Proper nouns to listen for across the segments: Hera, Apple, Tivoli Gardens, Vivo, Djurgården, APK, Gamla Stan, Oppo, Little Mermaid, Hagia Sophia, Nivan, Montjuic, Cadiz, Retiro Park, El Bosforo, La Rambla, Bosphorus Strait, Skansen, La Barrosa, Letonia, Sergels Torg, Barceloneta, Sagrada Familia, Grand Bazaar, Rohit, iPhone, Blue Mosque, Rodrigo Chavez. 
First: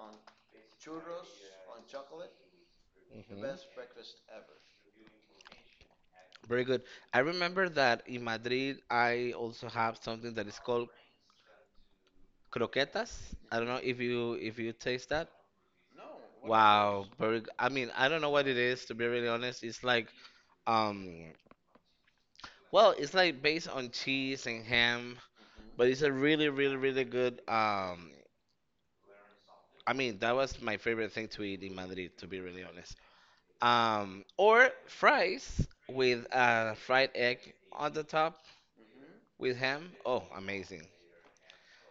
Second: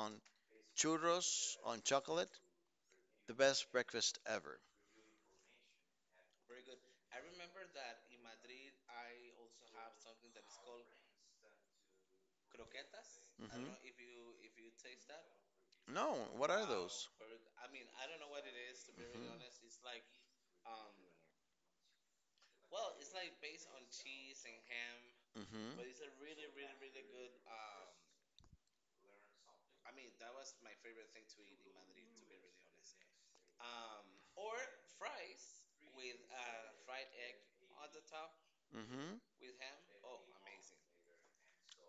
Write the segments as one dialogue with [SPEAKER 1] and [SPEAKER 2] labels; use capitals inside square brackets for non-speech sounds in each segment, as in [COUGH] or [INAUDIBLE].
[SPEAKER 1] on Churros on chocolate,
[SPEAKER 2] The
[SPEAKER 1] the best
[SPEAKER 2] mhm.
[SPEAKER 1] breakfast ever.
[SPEAKER 2] Very good. I remember that in Madrid, I also have something that is called croquetas.
[SPEAKER 1] I
[SPEAKER 2] I don't know
[SPEAKER 1] hmm
[SPEAKER 2] if you taste that.
[SPEAKER 1] That. No,
[SPEAKER 2] Is
[SPEAKER 1] what are
[SPEAKER 2] Wow,
[SPEAKER 1] those?
[SPEAKER 2] those? I mean, I don't know what it is to be really honest.
[SPEAKER 1] Mm-hmm.
[SPEAKER 2] Um, it's like based on cheese and ham.
[SPEAKER 1] hmm hmm
[SPEAKER 2] But it's a really, really, really good. I mean, that was my favorite thing to eat in Madrid, to be really honest. Or fries with a fried egg on the top
[SPEAKER 1] re- hmm
[SPEAKER 2] with ham. Oh, amazing!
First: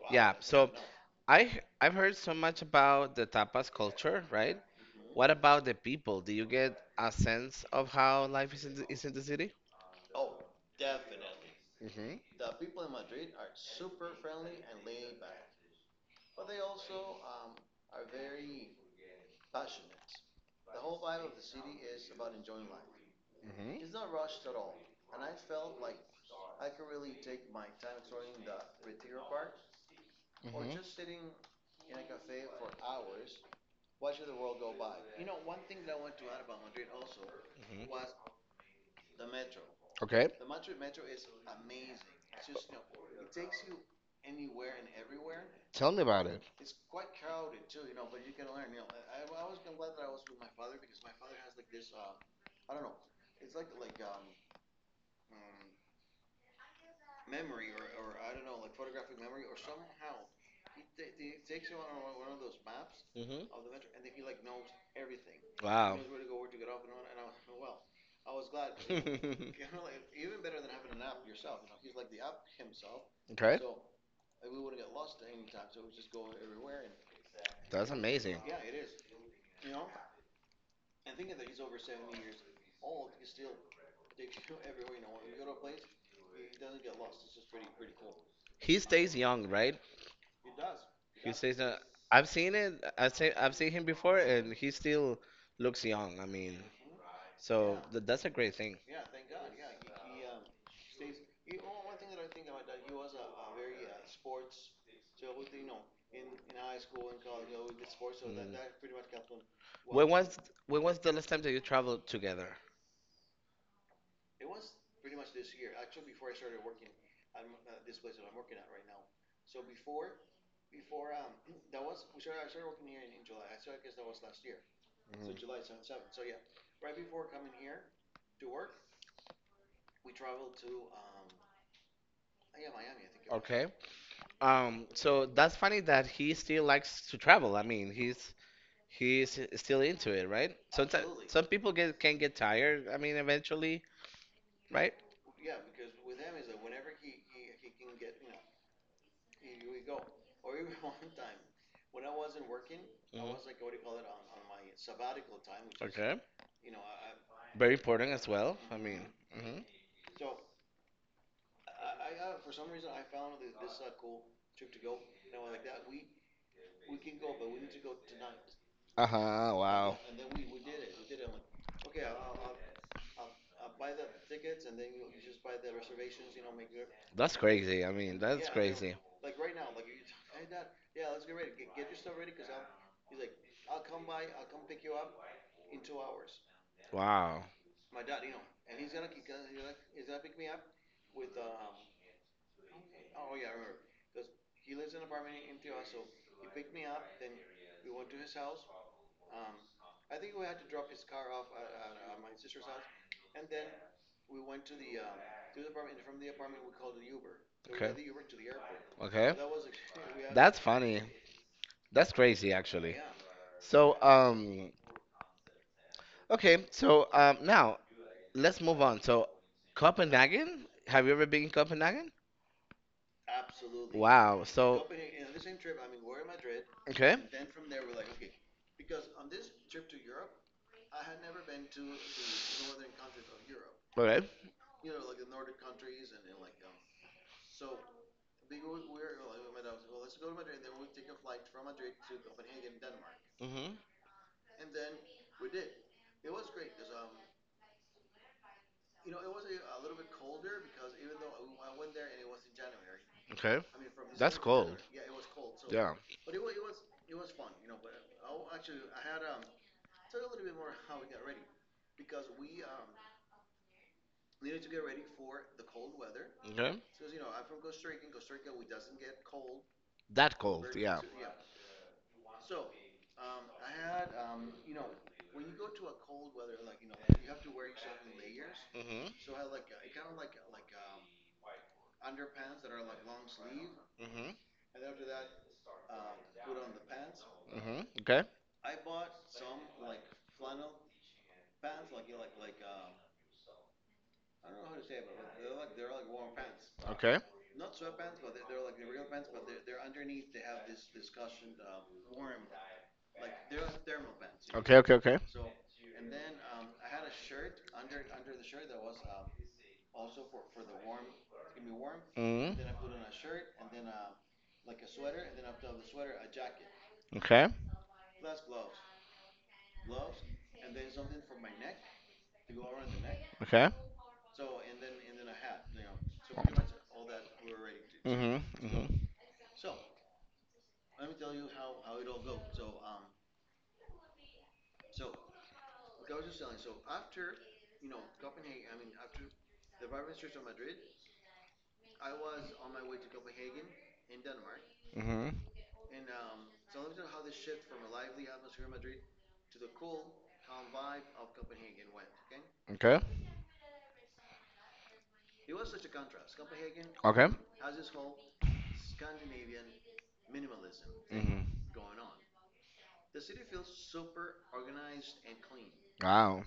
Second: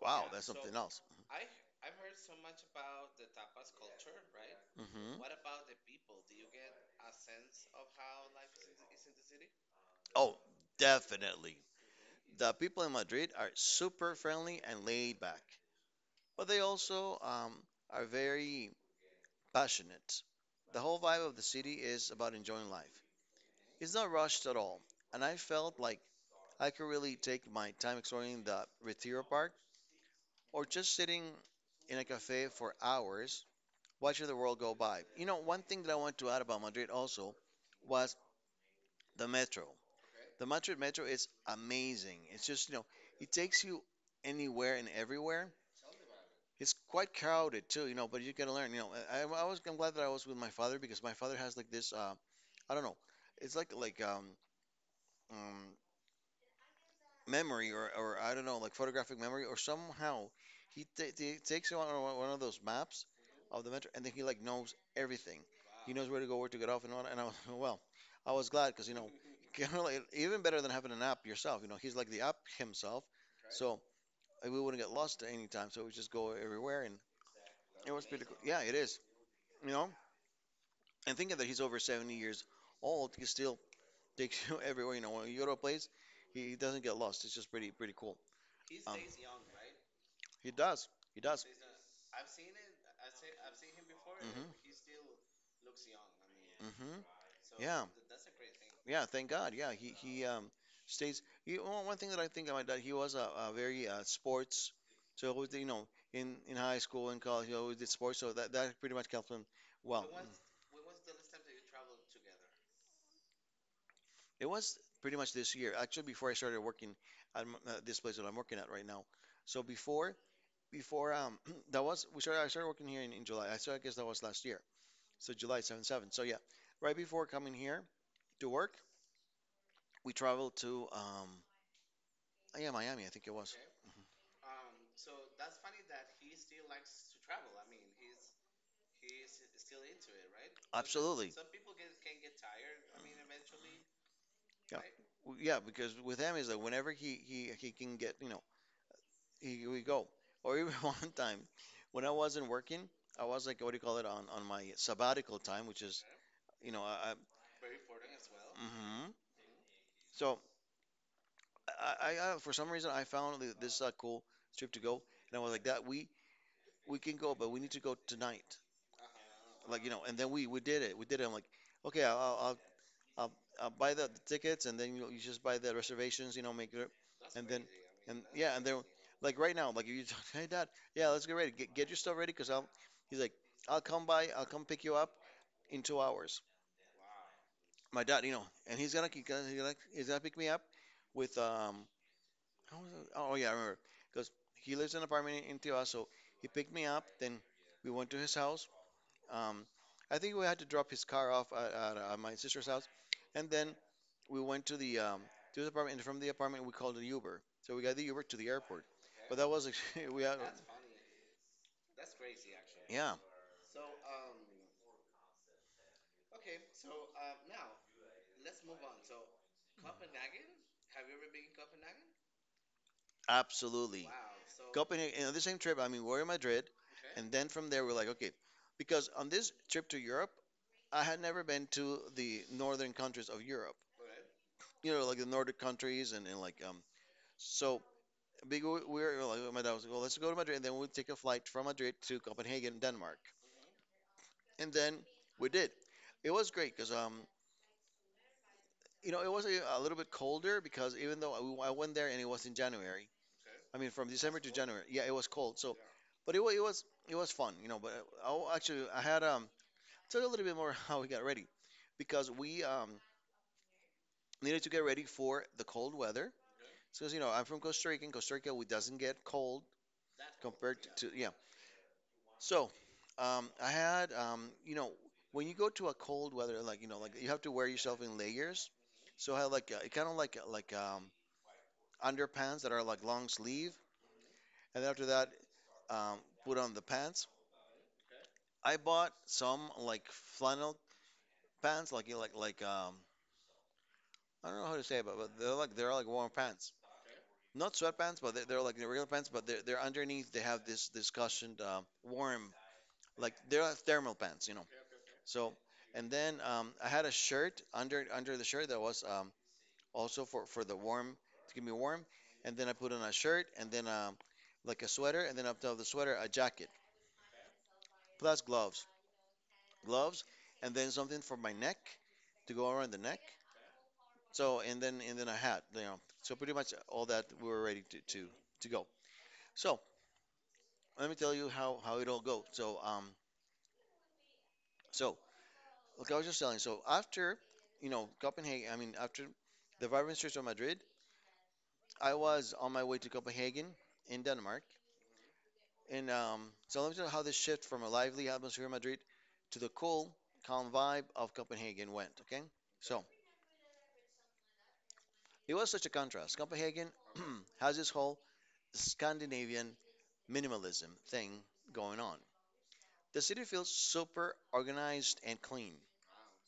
[SPEAKER 1] Wow,
[SPEAKER 2] Yeah.
[SPEAKER 1] that's
[SPEAKER 2] So
[SPEAKER 1] something else.
[SPEAKER 2] I've heard so much about the tapas culture, right?
[SPEAKER 1] hmm
[SPEAKER 2] What about the people? Do you get a sense of how life is in the city?
[SPEAKER 1] Oh, definitely.
[SPEAKER 2] Mm-hmm.
[SPEAKER 1] The people in Madrid are super friendly and laid back, but they also are very passionate. The whole vibe of the city is about enjoying life.
[SPEAKER 2] Mm-hmm.
[SPEAKER 1] It's not rushed at all, and I felt like I could really take my time exploring the Retiro Park or just sitting
[SPEAKER 2] Mm-hmm.
[SPEAKER 1] in a cafe for hours watching the world go by. You know, one thing that I want to add about Madrid also
[SPEAKER 2] Mhm.
[SPEAKER 1] was the metro.
[SPEAKER 2] Okay,
[SPEAKER 1] The Madrid metro is amazing. It's just, you know, it takes you anywhere and everywhere.
[SPEAKER 2] tell me about it.
[SPEAKER 1] It's quite crowded too, you know, but you gotta learn. You know, I'm glad that I was with my father because my father has like this I don't know, it's like um memory or I don't know, like photographic memory or somehow he takes you on one of those maps
[SPEAKER 2] Hmm.
[SPEAKER 1] of the metro and then he like knows everything. He
[SPEAKER 2] Wow.
[SPEAKER 1] knows where to go, where to get off and all. And I was, [LAUGHS] well, I was glad because,
[SPEAKER 2] [LAUGHS]
[SPEAKER 1] you know,
[SPEAKER 2] having
[SPEAKER 1] [LAUGHS] kind of like, even better than having an app yourself. You know, he's like the app himself.
[SPEAKER 2] okay,
[SPEAKER 1] So we wouldn't get lost at any time. So we just go everywhere and it
[SPEAKER 2] that's
[SPEAKER 1] was pretty cool.
[SPEAKER 2] amazing.
[SPEAKER 1] Yeah, it is. You know, and thinking that he's over 70 years old, he still takes you [LAUGHS] everywhere. You know, when you go to a place, he doesn't get lost. It's just pretty, pretty cool. he
[SPEAKER 2] He
[SPEAKER 1] stays
[SPEAKER 2] stays
[SPEAKER 1] Young,
[SPEAKER 2] young,
[SPEAKER 1] right?
[SPEAKER 2] right?
[SPEAKER 1] He does. He
[SPEAKER 2] He
[SPEAKER 1] does.
[SPEAKER 2] stays. I've seen it. I've seen him before, and he still looks young. I mean,
[SPEAKER 1] Mhm. Mhm.
[SPEAKER 2] so
[SPEAKER 1] Yeah.
[SPEAKER 2] th that's a great thing.
[SPEAKER 1] Yeah, thank God. Yeah, he stays. Oh, one thing that I think about that he was a very sports. So he always, did, you know, in high school and college, he always
[SPEAKER 2] And
[SPEAKER 1] did sports. So that
[SPEAKER 2] Mm.
[SPEAKER 1] that pretty much helped
[SPEAKER 2] kept
[SPEAKER 1] him. Well,
[SPEAKER 2] When
[SPEAKER 1] mm,
[SPEAKER 2] was connected. When was the last time that you traveled together?
[SPEAKER 1] it was pretty much this year. Actually, before I started working at this place that I'm working at right now. So before [CLEARS THROAT] that was we started. I started working here in July. I started, I guess that was last year. So July
[SPEAKER 2] Mhm.
[SPEAKER 1] 7th. So yeah, right before coming here to work, we traveled to yeah, Miami, I think it was.
[SPEAKER 2] Okay.
[SPEAKER 1] Okay.
[SPEAKER 2] Um, so that's funny that he still likes to travel. I mean, he's still into it, right?
[SPEAKER 1] Mhm.
[SPEAKER 2] Sometimes
[SPEAKER 1] Absolutely. Some
[SPEAKER 2] some
[SPEAKER 1] people
[SPEAKER 2] people
[SPEAKER 1] get,
[SPEAKER 2] get
[SPEAKER 1] can
[SPEAKER 2] can
[SPEAKER 1] get
[SPEAKER 2] get
[SPEAKER 1] tired.
[SPEAKER 2] tired. I
[SPEAKER 1] I mean,
[SPEAKER 2] mean,
[SPEAKER 1] eventually,
[SPEAKER 2] eventually,
[SPEAKER 1] yeah, right?
[SPEAKER 2] right?
[SPEAKER 1] Yeah, because with him is like whenever he can get, you know, he we go. Or even [LAUGHS] one time when I wasn't working, I was like what do you call it
[SPEAKER 2] Mhm.
[SPEAKER 1] on my sabbatical time, which is,
[SPEAKER 2] Okay.
[SPEAKER 1] okay, you know, I very
[SPEAKER 2] Very
[SPEAKER 1] important
[SPEAKER 2] important
[SPEAKER 1] as
[SPEAKER 2] as well.
[SPEAKER 1] well.
[SPEAKER 2] I mean, hmm.
[SPEAKER 1] So I for some reason I found this cool trip to go, and I was like that we can go, but we need to go tonight. Like, you
[SPEAKER 2] Uh-huh,
[SPEAKER 1] know, and
[SPEAKER 2] and
[SPEAKER 1] then
[SPEAKER 2] then
[SPEAKER 1] we
[SPEAKER 2] wow.
[SPEAKER 1] did it. We did it. I'm like, okay, I'll, I'll buy the tickets and then you, know, you just buy the reservations, you know, make it.
[SPEAKER 2] That's
[SPEAKER 1] And then,
[SPEAKER 2] crazy. I
[SPEAKER 1] and
[SPEAKER 2] mean, that's
[SPEAKER 1] yeah, and then,
[SPEAKER 2] crazy.
[SPEAKER 1] like right now, like if you talk, [LAUGHS] hey, dad, yeah, let's get ready. Get your stuff ready because he's like, I'll come by, I'll come pick you up in 2 hours.
[SPEAKER 2] Wow.
[SPEAKER 1] My dad, you know, and he's gonna pick me up with, um, how was it? Oh yeah, I remember. Because he lives in an apartment in Tijuana, so he picked me up, then we went to his house. Um, I think we had to drop his car off at my sister's house, and then we went to the apartment. And from the apartment, we called an Uber. So we
[SPEAKER 2] Okay.
[SPEAKER 1] got the Uber to
[SPEAKER 2] Airport.
[SPEAKER 1] the airport. But
[SPEAKER 2] Okay.
[SPEAKER 1] that was [LAUGHS] we had, that's
[SPEAKER 2] That's
[SPEAKER 1] funny,
[SPEAKER 2] funny. That's crazy, actually.
[SPEAKER 1] yeah,
[SPEAKER 2] So, okay. So, now let's move on. So, Copenhagen. Have you ever been in Copenhagen?
[SPEAKER 1] absolutely. Wow.
[SPEAKER 2] Wow.
[SPEAKER 1] So
[SPEAKER 2] So.
[SPEAKER 1] Copenhagen, and on the same trip, I mean, we were in Madrid,
[SPEAKER 2] Okay.
[SPEAKER 1] and then from there, we're like, okay, because on this trip to Europe, I had never been to the northern countries of Europe,
[SPEAKER 2] Okay.
[SPEAKER 1] you know, like the Nordic countries, and like, so we we were like, my dad was like, well, let's go to Madrid, and then we'll take a flight from Madrid to Copenhagen, Denmark.
[SPEAKER 2] Mhm.
[SPEAKER 1] And then we did. It was great because, you know, it was a little bit colder because even though I went there and it was in January,
[SPEAKER 2] Okay.
[SPEAKER 1] I mean, from December
[SPEAKER 2] That's
[SPEAKER 1] to
[SPEAKER 2] cold.
[SPEAKER 1] January, yeah, it was cold. So,
[SPEAKER 2] Yeah.
[SPEAKER 1] but it was fun, you know. But I actually, I had tell you a little bit more [LAUGHS] how we got ready because we needed to get ready for the cold weather.
[SPEAKER 2] Okay.
[SPEAKER 1] So, as you know, I'm from Costa Rica. In Costa Rica, we doesn't get cold
[SPEAKER 2] That cold.
[SPEAKER 1] compared
[SPEAKER 2] Yeah.
[SPEAKER 1] to, yeah. So, I had, you know, when you go to a cold weather, like you know, like you have to wear yourself in layers.
[SPEAKER 2] Mhm.
[SPEAKER 1] So I had underpants that are like long sleeve,
[SPEAKER 2] Mhm.
[SPEAKER 1] and then after that, um, put on the pants.
[SPEAKER 2] Mhm. Okay.
[SPEAKER 1] I bought some like flannel pants, like you know, I don't know how to say it, but they're like warm pants,
[SPEAKER 2] Okay.
[SPEAKER 1] not sweatpants, but they're like the regular pants, but they're underneath they have this cushioned warm like they're like thermal pants, you know.
[SPEAKER 2] Okay. Okay. Okay.
[SPEAKER 1] So, and then I had a shirt under the shirt that was also for the warm to keep me warm, and then I
[SPEAKER 2] Mhm.
[SPEAKER 1] put on a shirt and then like a sweater, and then up top of the sweater a jacket
[SPEAKER 2] Okay.
[SPEAKER 1] plus gloves, and then something for my neck to go around the neck.
[SPEAKER 2] Okay.
[SPEAKER 1] So and then a hat, you know. So pretty much all that we were ready
[SPEAKER 2] Mhm.
[SPEAKER 1] to go.
[SPEAKER 2] Mhm.
[SPEAKER 1] So let me tell you how it all goes. So like I was just telling. So after you know Copenhagen, I mean after the vibrant streets of Madrid, I was on my way to Copenhagen in Denmark.
[SPEAKER 2] Mhm.
[SPEAKER 1] And So let me tell you how this shift from a lively atmosphere in Madrid to the cool, calm vibe of Copenhagen went. Okay,
[SPEAKER 2] Okay.
[SPEAKER 1] so it was such a contrast. Copenhagen
[SPEAKER 2] Okay.
[SPEAKER 1] [CLEARS THROAT] has this whole Scandinavian minimalism thing
[SPEAKER 2] Mhm.
[SPEAKER 1] going on. The city feels super organized and clean.
[SPEAKER 2] Wow.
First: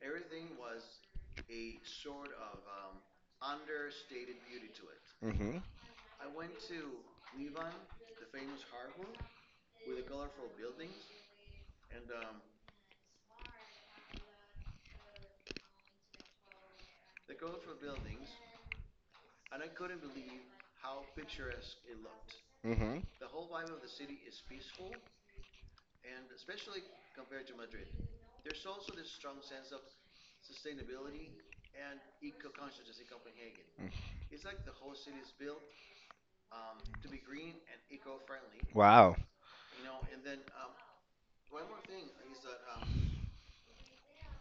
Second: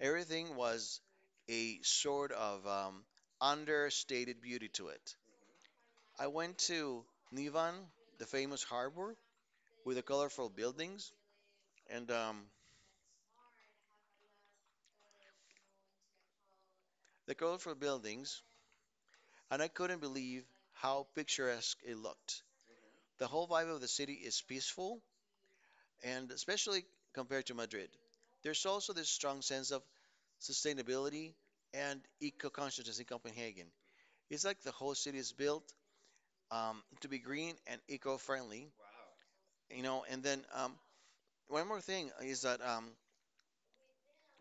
[SPEAKER 1] Everything was a sort of understated beauty to it.
[SPEAKER 2] Mhm.
[SPEAKER 1] I went to Nivan, the famous harbor, with the colorful buildings and um, the colorful buildings, and I couldn't believe how picturesque it looked.
[SPEAKER 2] Mhm.
[SPEAKER 1] The whole vibe of the city is peaceful, and especially compared to Madrid. There's also this strong sense of sustainability and eco consciousness in Copenhagen.
[SPEAKER 2] Mhm.
[SPEAKER 1] It's like the whole city is built to be green and eco friendly,
[SPEAKER 2] Wow.
[SPEAKER 1] you know. And then one more thing is that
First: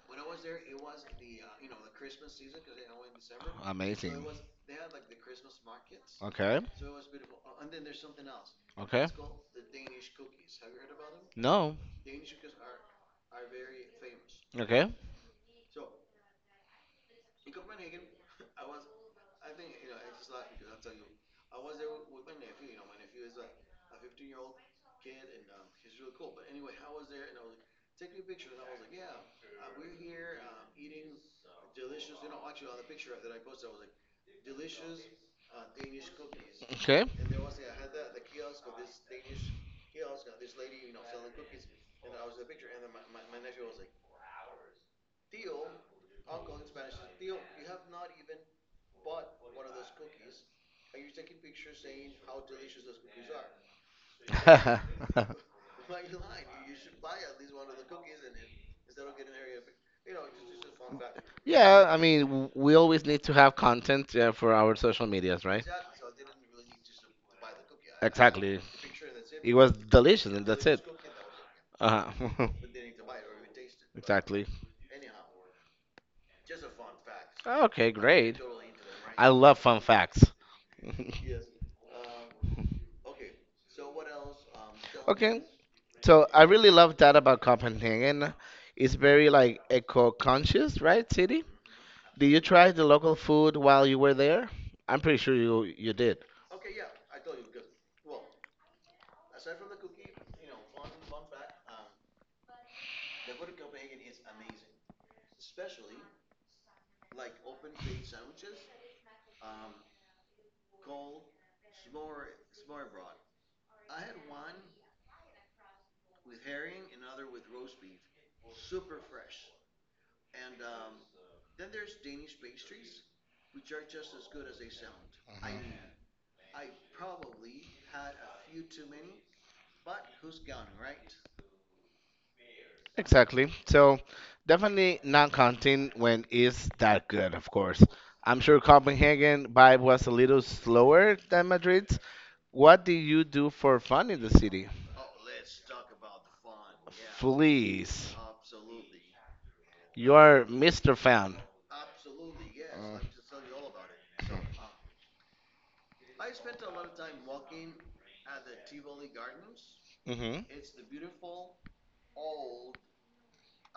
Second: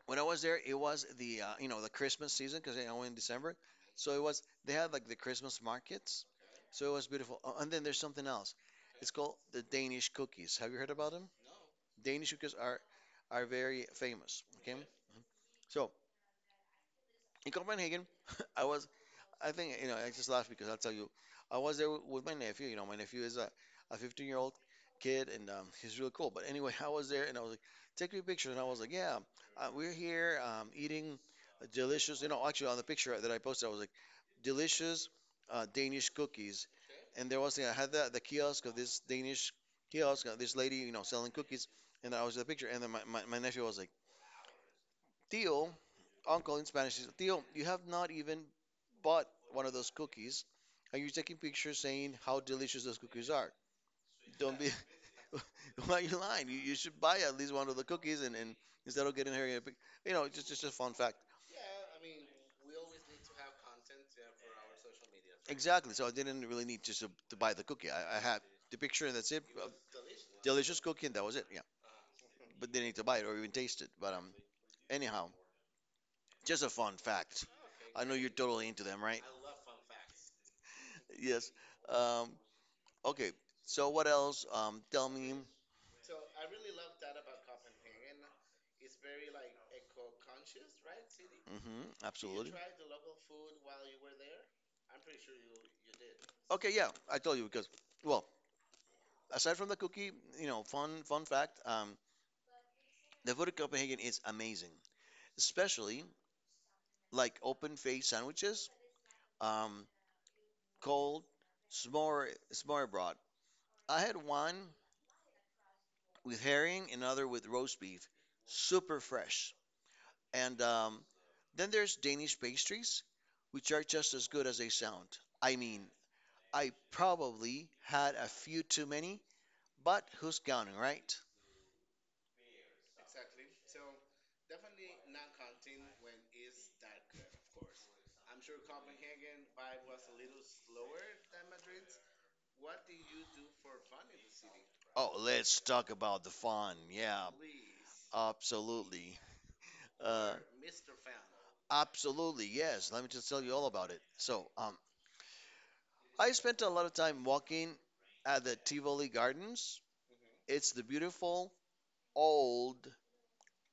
[SPEAKER 1] when I was there, it was the you know the Christmas season because I went in December, so it
[SPEAKER 2] Amazing.
[SPEAKER 1] was they had like the Christmas markets,
[SPEAKER 2] Okay.
[SPEAKER 1] so it was beautiful. Oh, and then there's something else.
[SPEAKER 2] Okay.
[SPEAKER 1] It's called the Danish cookies. Have you heard about them?
[SPEAKER 2] No.
[SPEAKER 1] Danish cookies are very famous. Okay,
[SPEAKER 2] Okay.
[SPEAKER 1] so in Copenhagen, [LAUGHS] I was I think, you know, I just laugh because I'll tell you, I was there with my nephew. You know, my nephew is a 15-year-old year old kid and he's really cool. But anyway, [LAUGHS] I was there and I was like, take me a picture. And I was like, yeah, we're here eating delicious, you know, actually on the picture that I posted, I was like, delicious Danish cookies.
[SPEAKER 2] Okay.
[SPEAKER 1] And there was, you know, I had the kiosk of this Danish kiosk, this lady, you know, selling cookies. And I was in the picture. And then my nephew was like, Tío, uncle in Spanish is Tío, you have not even bought one of those cookies and you're taking pictures saying how delicious those cookies are. Don't be,
[SPEAKER 2] [LAUGHS]
[SPEAKER 1] [LAUGHS] why are you lying? You should buy at least one of the cookies and instead of getting her, a you know, just a fun fact.
[SPEAKER 2] yeah, I mean, we always need to have content for our social medias, right?
[SPEAKER 1] Exactly. So I didn't really need just to buy the cookie. I had
[SPEAKER 2] Exactly.
[SPEAKER 1] the picture and that's it.
[SPEAKER 2] It
[SPEAKER 1] A
[SPEAKER 2] was delicious, and that's
[SPEAKER 1] delicious
[SPEAKER 2] it.
[SPEAKER 1] cookie and that was it. Yeah.
[SPEAKER 2] Uh huh.
[SPEAKER 1] But didn't need to buy it or even taste it.
[SPEAKER 2] [LAUGHS]
[SPEAKER 1] But
[SPEAKER 2] exactly.
[SPEAKER 1] anyhow, just a fun fact.
[SPEAKER 2] Okay,
[SPEAKER 1] I know you're
[SPEAKER 2] great.
[SPEAKER 1] totally into them, right?
[SPEAKER 2] I love fun facts. [LAUGHS]
[SPEAKER 1] Yes. Um, Okay, so what else? Tell me.
[SPEAKER 2] Okay, so I really love that about Copenhagen. It's very like eco-conscious, right, city?
[SPEAKER 1] Hmm,
[SPEAKER 2] Did you
[SPEAKER 1] absolutely.
[SPEAKER 2] try the local food while you were there? I'm pretty sure you did.
[SPEAKER 1] Okay, yeah, I told you because, well, aside from the cookie, you know, fun fact, the food in Copenhagen is amazing, especially like open face sandwiches, um, cold, s'more broth. I had one with herring, another with roast beef, super fresh. And then there's Danish pastries, which are just as good as they sound. I mean, I probably had a few too many. But who's counting, right?
[SPEAKER 2] Exactly. So definitely not counting when it's that good, of course. I'm sure Copenhagen vibe was a little slower than Madrid's. What do you do for fun in the city?
[SPEAKER 1] Oh, let's talk about the fun. Yeah,
[SPEAKER 2] Please.
[SPEAKER 1] absolutely.
[SPEAKER 2] You
[SPEAKER 1] Uh,
[SPEAKER 2] are Mr. Fan.
[SPEAKER 1] absolutely, yes. Let me just tell you all about it. So, I spent a lot of time walking at the Tivoli Gardens.
[SPEAKER 2] Mm-hmm.
[SPEAKER 1] It's the beautiful old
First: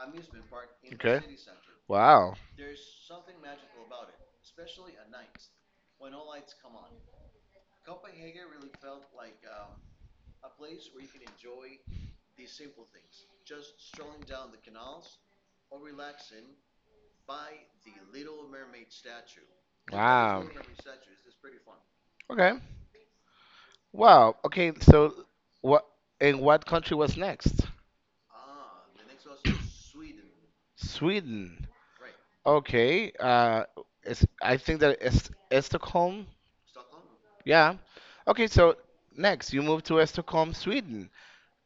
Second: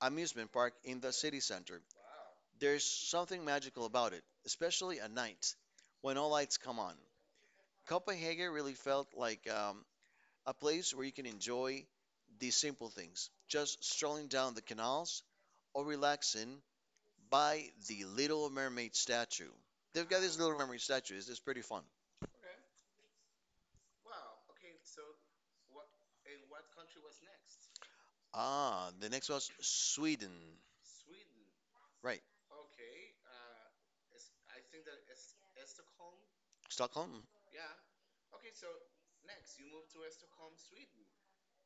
[SPEAKER 1] amusement park in the
[SPEAKER 2] Okay.
[SPEAKER 1] city center.
[SPEAKER 2] Wow.
[SPEAKER 1] There's something magical about it, especially at night when all lights come on. Copenhagen really felt like a place where you can enjoy the simple things, just strolling down the canals or relaxing by the Little Mermaid statue. They've got this
[SPEAKER 2] Wow.
[SPEAKER 1] Little Mermaid statue. It's pretty fun.
[SPEAKER 2] Okay. Wow. Okay. So what? And what country was next?
[SPEAKER 1] Ah, the next was Sweden.
[SPEAKER 2] Sweden.
[SPEAKER 1] Right,
[SPEAKER 2] Okay, uh, I think that it's Stockholm.
[SPEAKER 1] Stockholm.
[SPEAKER 2] Yeah. Okay, so next you move to Stockholm, Sweden.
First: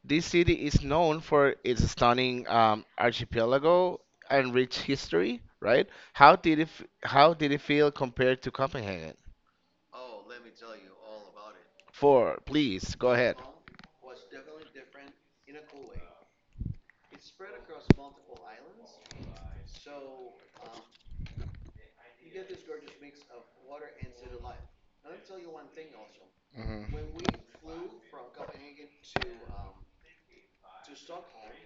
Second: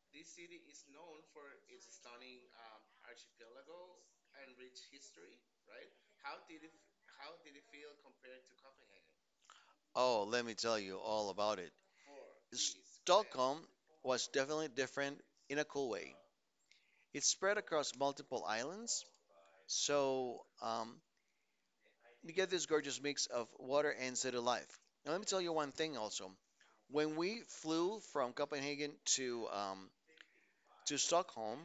[SPEAKER 2] This city is known for its stunning archipelago and rich history, right? How did it feel compared to Copenhagen?
[SPEAKER 1] Oh, let me tell you all about it.
[SPEAKER 2] Four, please go ahead.
[SPEAKER 1] Stockholm was definitely different in a cool way. It's spread across multiple islands, so you get this gorgeous mix of water and city life. Now, let me tell you one thing also.
[SPEAKER 2] Hmm.
[SPEAKER 1] When we flew from Copenhagen to Stockholm,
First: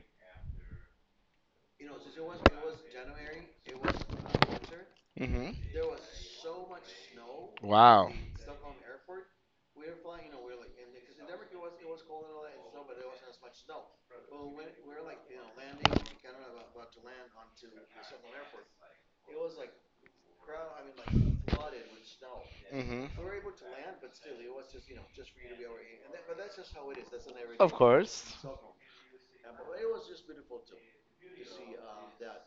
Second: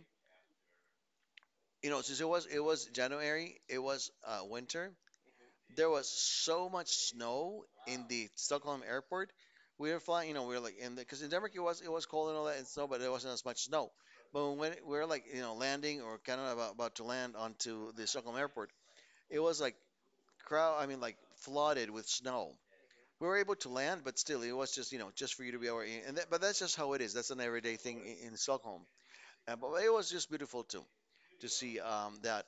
[SPEAKER 1] you know, since it was January, it was winter.
[SPEAKER 2] Hmm.
[SPEAKER 1] There was so much snow in
[SPEAKER 2] Wow.
[SPEAKER 1] the Stockholm airport. We were flying, you know, we were like in the because in Denmark it was cold and all that and snow, but there wasn't as much snow. But when we were like you know landing or kind of about to land onto the Stockholm airport, it was like crowd. I mean, like flooded with snow.
[SPEAKER 2] Hmm.
[SPEAKER 1] We were able to land, but still, it was just you know just for you to be able. And that, but that's just how it is. That's an
[SPEAKER 2] Of
[SPEAKER 1] everyday thing in
[SPEAKER 2] course.
[SPEAKER 1] Stockholm. But it was just beautiful too to see that.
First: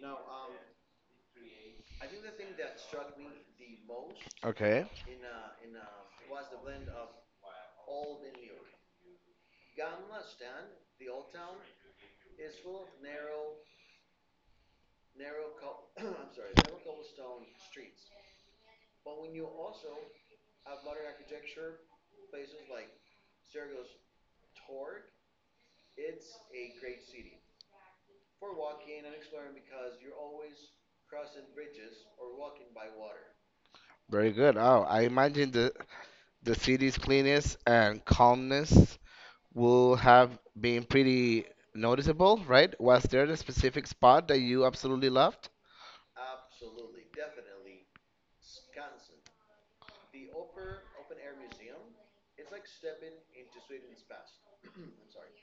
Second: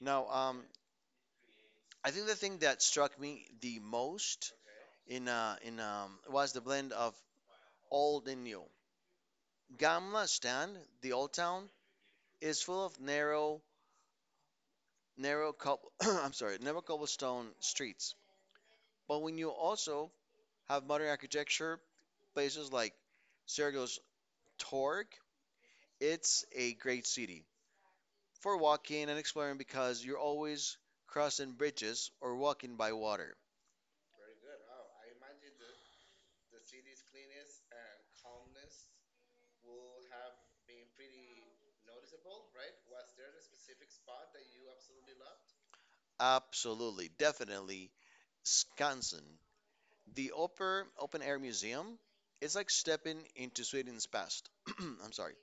[SPEAKER 1] Now, I think the thing that struck me the most
[SPEAKER 2] Okay,
[SPEAKER 1] in was the blend of old and new. Gamla Stan, the old town, is full of narrow cobble. [CLEARS THROAT] I'm sorry, narrow cobblestone streets. But when you also have modern architecture, places like Sergels Torg, it's a great city for walking and exploring because you're always crossing bridges or walking by water.
[SPEAKER 2] very good. Oh, I imagine the city's cleanness and calmness will have been pretty noticeable, right? Was there a specific spot that you absolutely loved?
[SPEAKER 1] Absolutely, definitely. Skansen, the Upper Open Air Museum, it's like stepping into Sweden's past. [CLEARS THROAT] I'm sorry.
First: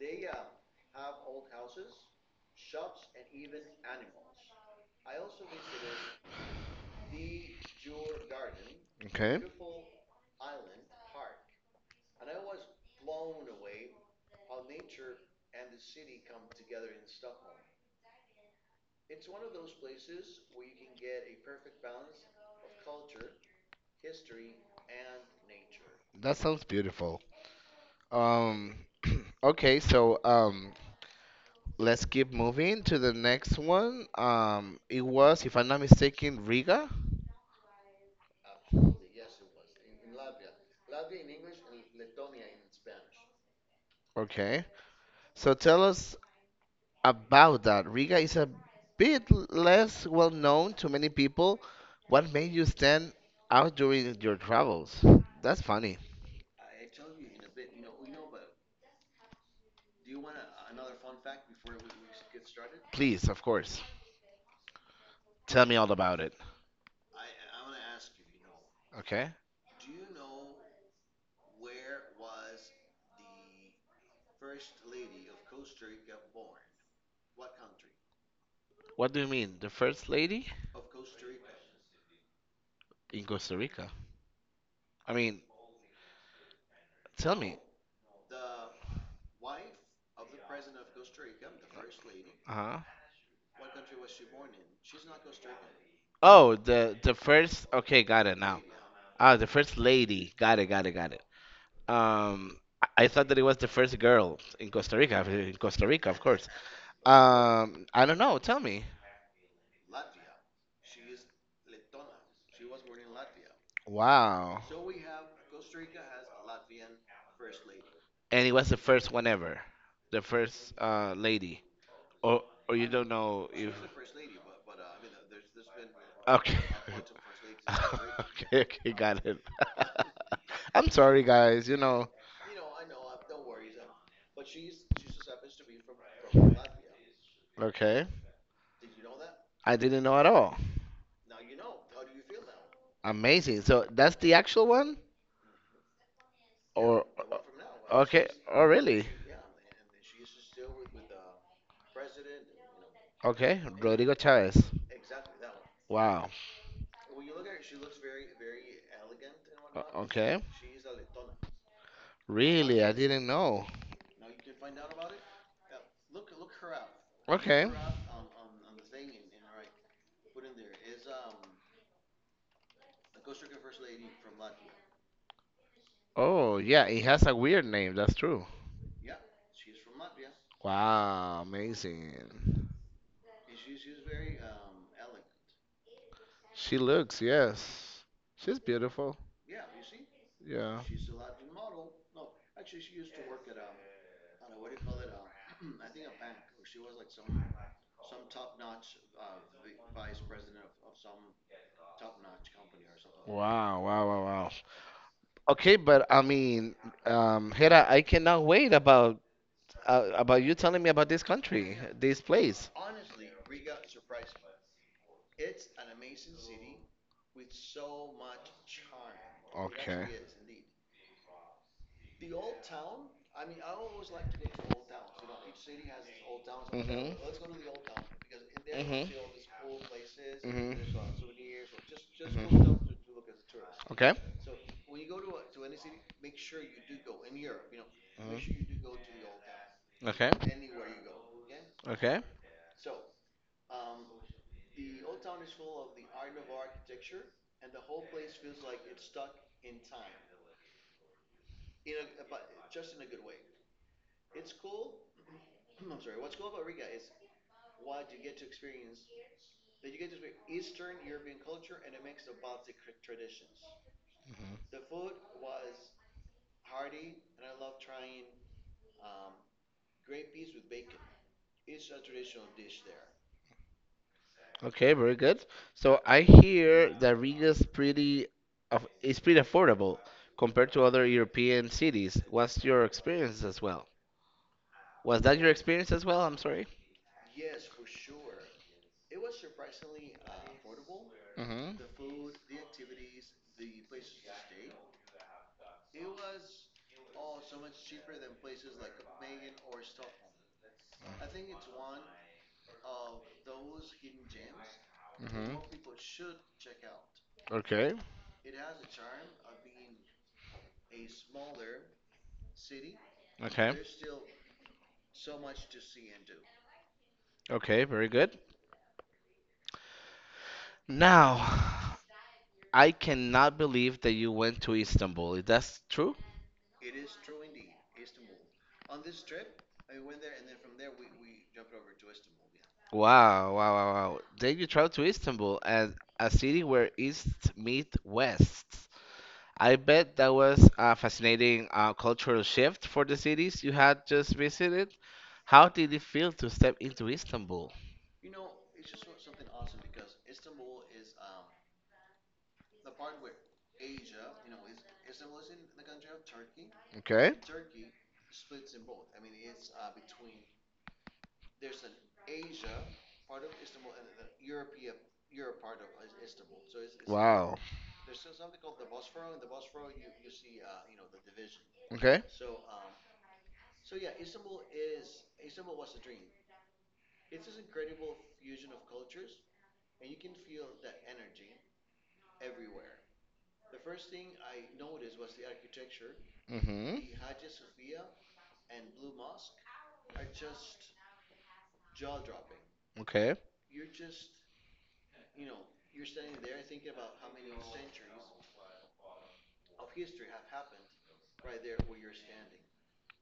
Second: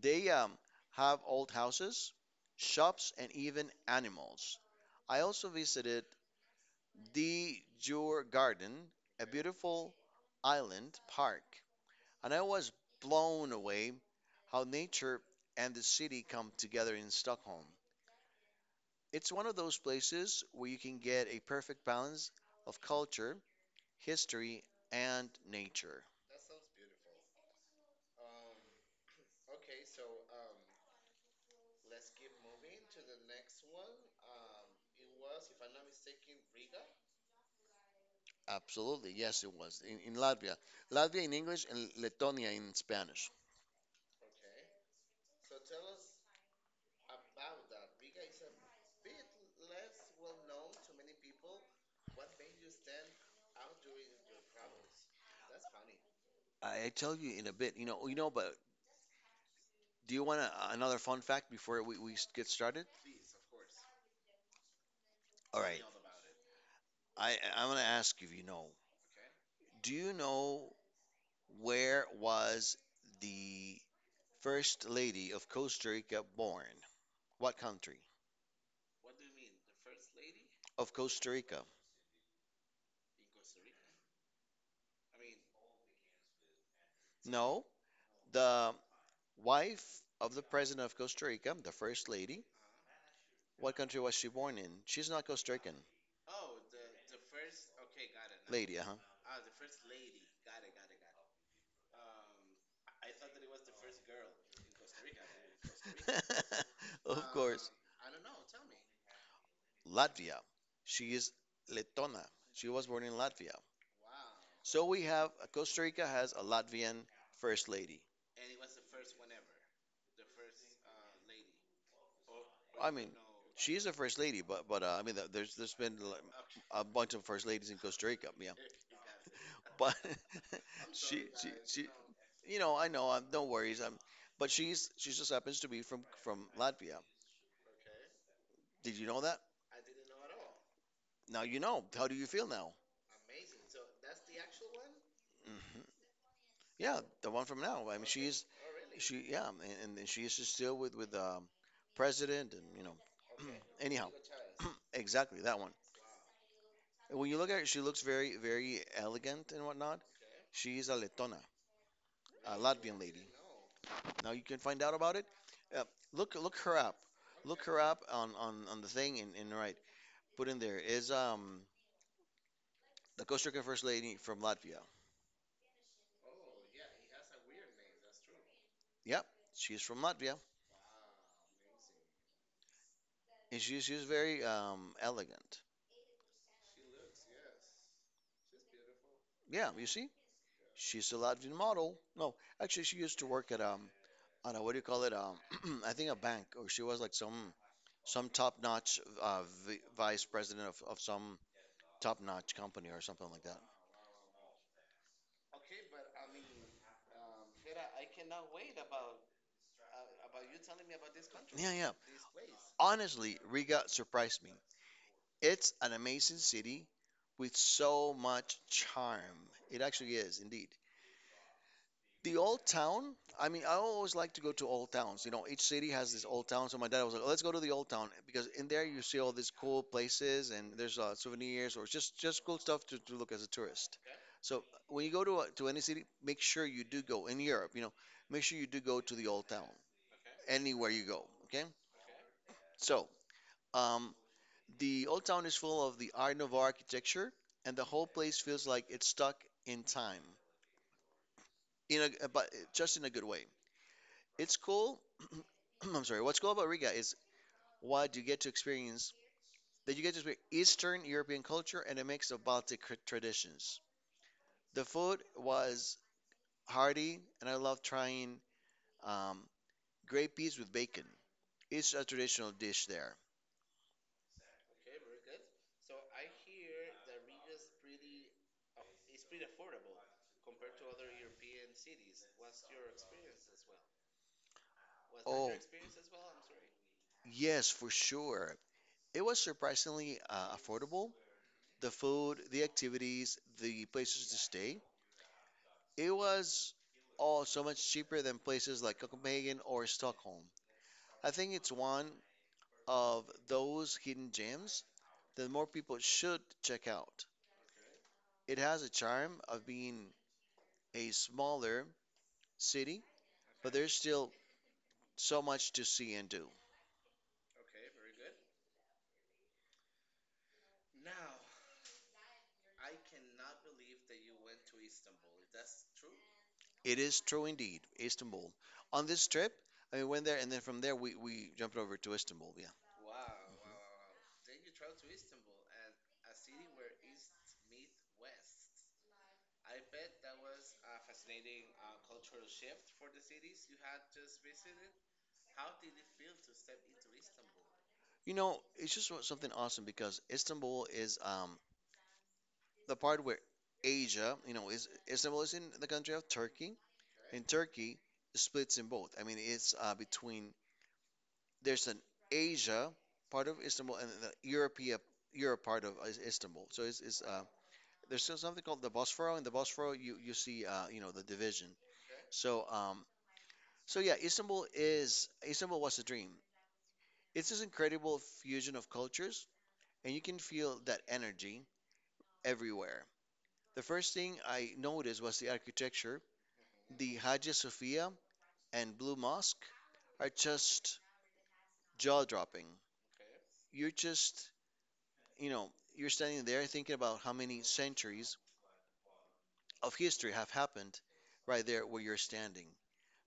[SPEAKER 1] They have old houses, shops, and even animals. I also visited the Djurgården, a
[SPEAKER 2] Okay,
[SPEAKER 1] beautiful island park, and I was blown away how nature and the city come together in Stockholm. It's one of those places where you can get a perfect balance of culture, history, and nature.
[SPEAKER 2] that sounds beautiful. Um, [CLEARS THROAT] okay, so Let's keep moving to the next one. It was, if I'm not mistaken, Riga.
[SPEAKER 1] Absolutely, yes, it was in Latvia. Latvia in English and Letonia in Spanish.
[SPEAKER 2] Okay, so tell us about that. Riga is a less well known to many people. What made you stand out during your travels? That's funny.
[SPEAKER 1] I tell you in a bit, you know. But do you want another fun fact before we get started?
[SPEAKER 2] Please, of course,
[SPEAKER 1] All
[SPEAKER 2] tell me
[SPEAKER 1] right,
[SPEAKER 2] all about it.
[SPEAKER 1] I'm gonna ask you if you know.
[SPEAKER 2] Okay?
[SPEAKER 1] Do you know where was the first lady of Costa Rica born? What country
[SPEAKER 2] What do you mean? The first lady
[SPEAKER 1] of Costa Rica?
[SPEAKER 2] in Costa Rica? I mean, tell me.
[SPEAKER 1] No, the wife of the president of Costa Rica, the first lady,
[SPEAKER 2] Uh-huh.
[SPEAKER 1] what country was she born in? She's not Costa Rican. Oh,
[SPEAKER 2] The
[SPEAKER 1] the first
[SPEAKER 2] first.
[SPEAKER 1] okay,
[SPEAKER 2] Okay,
[SPEAKER 1] got
[SPEAKER 2] got
[SPEAKER 1] it.
[SPEAKER 2] it
[SPEAKER 1] Now.
[SPEAKER 2] now.
[SPEAKER 1] Lady,
[SPEAKER 2] Ah, the first lady. Got it, got it, got it. Um, I thought that it was the first girl in Costa Rica. In Costa Rica,
[SPEAKER 1] huh?
[SPEAKER 2] of course.
[SPEAKER 1] [LAUGHS] of course,
[SPEAKER 2] I don't know. Tell me.
[SPEAKER 1] Latvia. She is Letona. She was born in Latvia.
[SPEAKER 2] Wow.
[SPEAKER 1] So we have Costa Rica has a Latvian first lady.
[SPEAKER 2] And it was the first one ever, the first lady. Or or
[SPEAKER 1] I
[SPEAKER 2] you
[SPEAKER 1] mean,
[SPEAKER 2] don't know
[SPEAKER 1] she
[SPEAKER 2] if.
[SPEAKER 1] is a first lady, but I mean, there's been like,
[SPEAKER 2] Okay.
[SPEAKER 1] a bunch of first ladies in
[SPEAKER 2] [LAUGHS]
[SPEAKER 1] Costa Rica, yeah.
[SPEAKER 2] okay. Okay. Got it.
[SPEAKER 1] But
[SPEAKER 2] [LAUGHS]
[SPEAKER 1] [LAUGHS]
[SPEAKER 2] I'm sorry, guys. You
[SPEAKER 1] she.
[SPEAKER 2] know.
[SPEAKER 1] You know, I know. I'm, no worries. But she just happens to be from Latvia.
[SPEAKER 2] Okay.
[SPEAKER 1] Did you know that?
[SPEAKER 2] I didn't know at all.
[SPEAKER 1] Now you know. How do you feel now?
[SPEAKER 2] Amazing. So that's the actual one,
[SPEAKER 1] Hmm. Yeah,
[SPEAKER 2] or
[SPEAKER 1] the one from now. I mean,
[SPEAKER 2] okay. Oh, really?
[SPEAKER 1] she yeah, and she is still with president and you know.
[SPEAKER 2] Okay.
[SPEAKER 1] [CLEARS THROAT] Anyhow,
[SPEAKER 2] Rodrigo Chavez.
[SPEAKER 1] [CLEARS THROAT] exactly that one.
[SPEAKER 2] Wow.
[SPEAKER 1] And when you look at her, she looks very elegant and whatnot.
[SPEAKER 2] O- Okay.
[SPEAKER 1] She is a Letona, a
[SPEAKER 2] Really, I
[SPEAKER 1] Latvian lady.
[SPEAKER 2] didn't know.
[SPEAKER 1] Now you can find out about it. Uh, look her up. Look
[SPEAKER 2] Okay.
[SPEAKER 1] her up on the thing and right. Put in there is the Costa Rican First Lady from Latvia.
[SPEAKER 2] Oh, yeah, it has a weird name, that's true.
[SPEAKER 1] Yep, she's from Latvia,
[SPEAKER 2] Wow, amazing.
[SPEAKER 1] and she's very elegant.
[SPEAKER 2] She looks, yes. She's beautiful.
[SPEAKER 1] Yeah, you see,
[SPEAKER 2] Yeah.
[SPEAKER 1] she's a Latvian model. No, actually, she used to work at on a what do you call it? [CLEARS THROAT] I think a bank, or she was like some top-notch vice president of some top-notch company or something like that.
[SPEAKER 2] Wow, wow, wow, wow. Okay, but I mean, Hera, I cannot wait about you telling me about this
[SPEAKER 1] Yeah,
[SPEAKER 2] country,
[SPEAKER 1] yeah.
[SPEAKER 2] this place.
[SPEAKER 1] Honestly, Riga surprised me. It's an amazing city with so much charm. It
[SPEAKER 2] Okay.
[SPEAKER 1] actually is, indeed. The old town, I mean, I always like to go to old towns. You know, each city has this old town. So my dad was
[SPEAKER 2] Mhm.
[SPEAKER 1] like, "Oh, let's go to the old town," because in there you
[SPEAKER 2] Mhm.
[SPEAKER 1] see all these cool places and
[SPEAKER 2] Mhm.
[SPEAKER 1] there's souvenirs or just cool stuff
[SPEAKER 2] Mhm.
[SPEAKER 1] to look as a tourist.
[SPEAKER 2] Okay.
[SPEAKER 1] So when you go to to any city, make sure you do go in Europe. You know, make sure you
[SPEAKER 2] Mhm.
[SPEAKER 1] do go to the old town
[SPEAKER 2] Okay.
[SPEAKER 1] anywhere you go. Okay,
[SPEAKER 2] Okay.
[SPEAKER 1] so um, the old town is full of the Art Nouveau architecture, and the whole place feels like it's stuck in time in a but just in a good way. It's cool. [CLEARS THROAT] I'm sorry. What's cool about Riga is what you get to experience that you get to experience Eastern European culture and a mix of Baltic traditions.
[SPEAKER 2] Hmm.
[SPEAKER 1] The food was hearty, and I love trying um, grape peas with bacon. It's a traditional dish there.
[SPEAKER 2] Okay, very good. So I hear that Riga's pretty of is pretty affordable compared to other European cities. What's your experience as well? Was that your
[SPEAKER 1] Your
[SPEAKER 2] experience
[SPEAKER 1] experience
[SPEAKER 2] as
[SPEAKER 1] as well?
[SPEAKER 2] well? I'm
[SPEAKER 1] I'm sorry.
[SPEAKER 2] sorry.
[SPEAKER 1] Yes, for sure. It was surprisingly affordable. The
[SPEAKER 2] Hmm.
[SPEAKER 1] food, the activities, the places to stay. It was all so much cheaper than places like Copenhagen or Stockholm. I think it's one of those hidden gems that more
[SPEAKER 2] Hmm.
[SPEAKER 1] people should check out.
[SPEAKER 2] Okay.
[SPEAKER 1] It has a charm of being a smaller city, but
[SPEAKER 2] Okay.
[SPEAKER 1] there's still so much to see and do.
[SPEAKER 2] Okay, very good. Now, [SIGHS] I cannot believe that you went to Istanbul. Is that true?
[SPEAKER 1] It is true indeed, Istanbul. On this trip, I mean, went there and then from there we jumped over to Istanbul, yeah.
[SPEAKER 2] Wow, wow, wow, wow. Then you traveled to Istanbul and a city where east meet west. I bet that was a fascinating cultural shift for the cities you had just visited. How did it feel to step into Istanbul?
[SPEAKER 1] You know, it's just so, something awesome because Istanbul is the part where Asia, you know, is Istanbul is in the country of Turkey,
[SPEAKER 2] Okay.
[SPEAKER 1] and Turkey splits in both. I mean, it's between there's an Asia part of Istanbul and the Europe part of Istanbul. So it's
[SPEAKER 2] Wow.
[SPEAKER 1] there's still something called the Bosphorus. In the Bosphorus, you see you know, the division.
[SPEAKER 2] Okay.
[SPEAKER 1] So um so yeah, Istanbul was a dream. It's this incredible fusion of cultures, and you can feel that energy everywhere. The first thing I noticed was the architecture.
[SPEAKER 2] Mm-hmm.
[SPEAKER 1] The Hagia Sophia and Blue Mosque are just jaw dropping.
[SPEAKER 2] Okay.
[SPEAKER 1] You're just you know, you're standing there thinking about how many centuries of history have happened right there where you're standing.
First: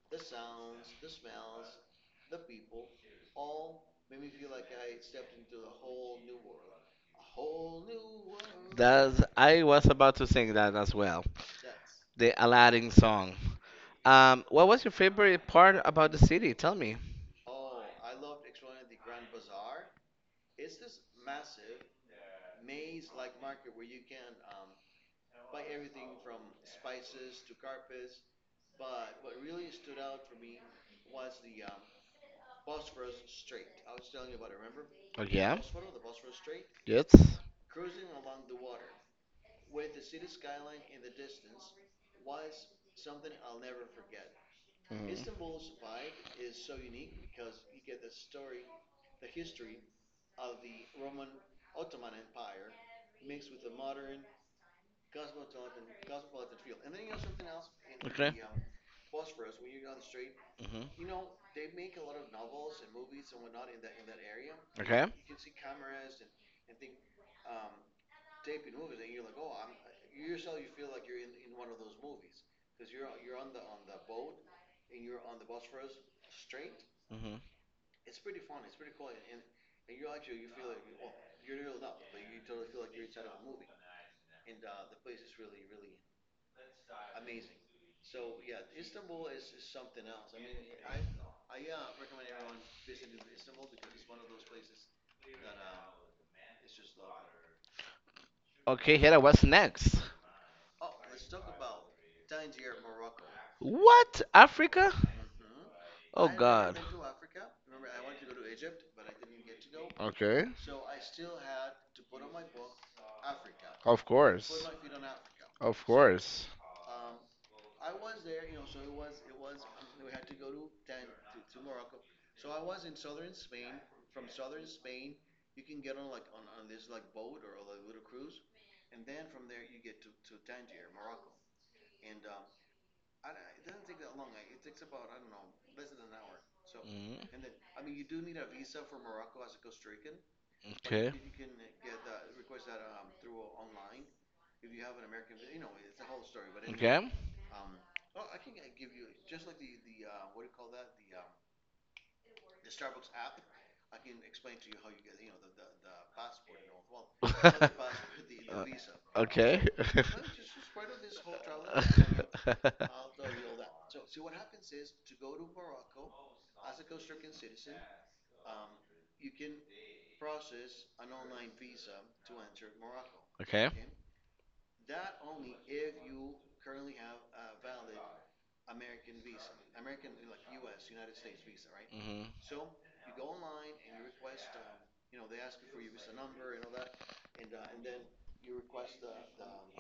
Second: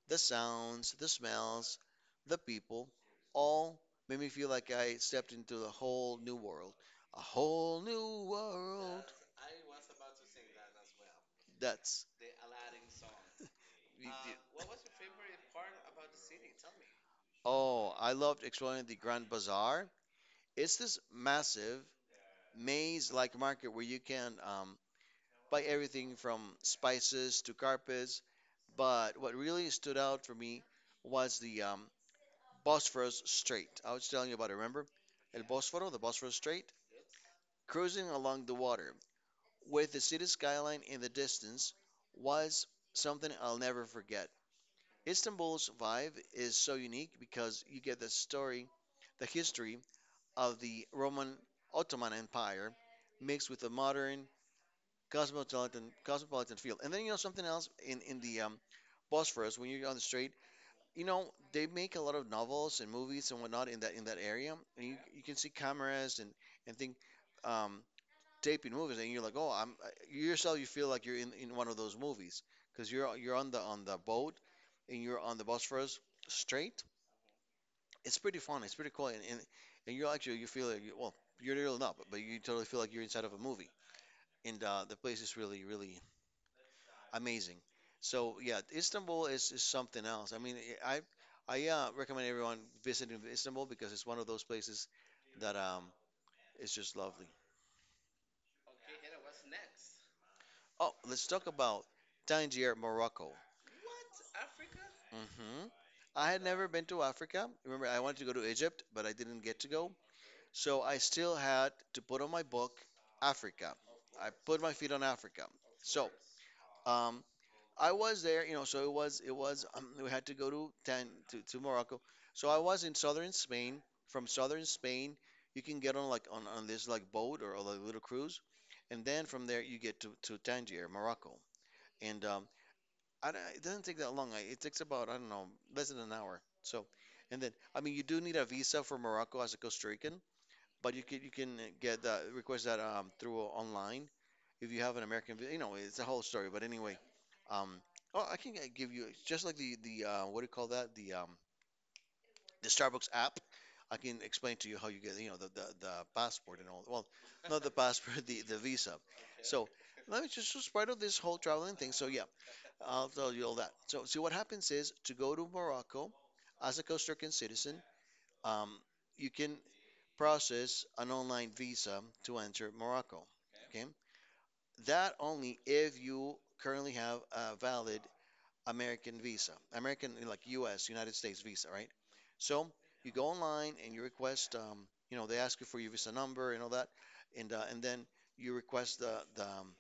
[SPEAKER 1] The sounds, the smells, the people, all made me feel like I stepped into a whole new world. A whole new world.
[SPEAKER 2] That's, I was about to sing that as well.
[SPEAKER 1] That's.
[SPEAKER 2] The Aladdin song.
[SPEAKER 1] [LAUGHS]
[SPEAKER 2] What was your favorite part about the city? Tell me.
[SPEAKER 1] Oh, I loved exploring the Grand Bazaar. It's this massive maze-like market where you can buy everything from spices to carpets. But what really stood out for me was the Bosphorus Strait. I was telling you about it, remember?
[SPEAKER 2] Oh
[SPEAKER 1] El
[SPEAKER 2] yeah.
[SPEAKER 1] Bosforo, the Bosphorus Strait.
[SPEAKER 2] Yes.
[SPEAKER 1] Cruising along the water with the city skyline in the distance was something I'll never forget.
[SPEAKER 2] Mhm.
[SPEAKER 1] Istanbul's vibe is so unique because you get the story, the history of the Roman Ottoman Empire mixed with the modern cosmopolitan feel. And then you know something else in
[SPEAKER 2] Okay.
[SPEAKER 1] the Bosphorus. When you're on the strait, you
[SPEAKER 2] Hmm.
[SPEAKER 1] know, they make a lot of novels and movies and whatnot in that area, and you,
[SPEAKER 2] Okay.
[SPEAKER 1] you can see cameras and think, um taping movies, and you're like, oh, I'm you yourself, you feel like you're in one of those movies because you're on the boat and you're on the Bosphorus Strait.
[SPEAKER 2] Hmm.
[SPEAKER 1] It's pretty fun, it's pretty cool, and you're actually, you feel like you, well, you're really not, but you totally feel like you're inside of a movie. And the place is really amazing. So yeah, Istanbul is something else. I mean, I I recommend everyone visiting Istanbul because it's one of those places that is just lovely.
[SPEAKER 2] Okay, Here, what's next?
[SPEAKER 1] Oh, let's talk about Tangier, Morocco.
[SPEAKER 2] What? Africa?
[SPEAKER 1] Hmm.
[SPEAKER 2] Oh
[SPEAKER 1] I had never
[SPEAKER 2] God.
[SPEAKER 1] been to Africa. Remember, I wanted to go to Egypt, but I didn't get to go.
[SPEAKER 2] Okay,
[SPEAKER 1] So I still had to put on my book Africa.
[SPEAKER 2] of
[SPEAKER 1] I put
[SPEAKER 2] course,
[SPEAKER 1] my feet on Africa.
[SPEAKER 2] of
[SPEAKER 1] So
[SPEAKER 2] course.
[SPEAKER 1] um, I was there, you know, so it was, we had to go to to Morocco. So I was in southern Spain. From southern Spain, you can get on, like, on this like boat or a little cruise, and then from there you get to Tangier, Morocco. And I don't, it doesn't take that long. I, it takes about, I don't know, less than an hour. So, and
[SPEAKER 2] Mhm.
[SPEAKER 1] then, I mean, you do need a visa for Morocco as a Costa Rican, but
[SPEAKER 2] Okay,
[SPEAKER 1] you can get that, request that through online if you have an American you know, it's a whole story. But anyway,
[SPEAKER 2] okay.
[SPEAKER 1] um, oh, I can give you just like the what do you call that? The Starbucks app. I can explain to you how you get, you know, the the passport and all. Well, not the [LAUGHS]
[SPEAKER 2] [LAUGHS]
[SPEAKER 1] passport, the
[SPEAKER 2] Uh,
[SPEAKER 1] visa. Okay.
[SPEAKER 2] okay.
[SPEAKER 1] So let me
[SPEAKER 2] [LAUGHS]
[SPEAKER 1] just part of this whole traveling thing. So yeah, I'll tell you all that. So see, what happens is to go to Morocco as a Costa Rican citizen. Um, you can process an online visa to enter Morocco.
[SPEAKER 2] Okay.
[SPEAKER 1] Okay, that only if you currently have a valid American visa, American, like U.S., United States visa, right?
[SPEAKER 2] Hmm.
[SPEAKER 1] So you go online and you request, you know, they ask you for your visa number and all that, and then you request the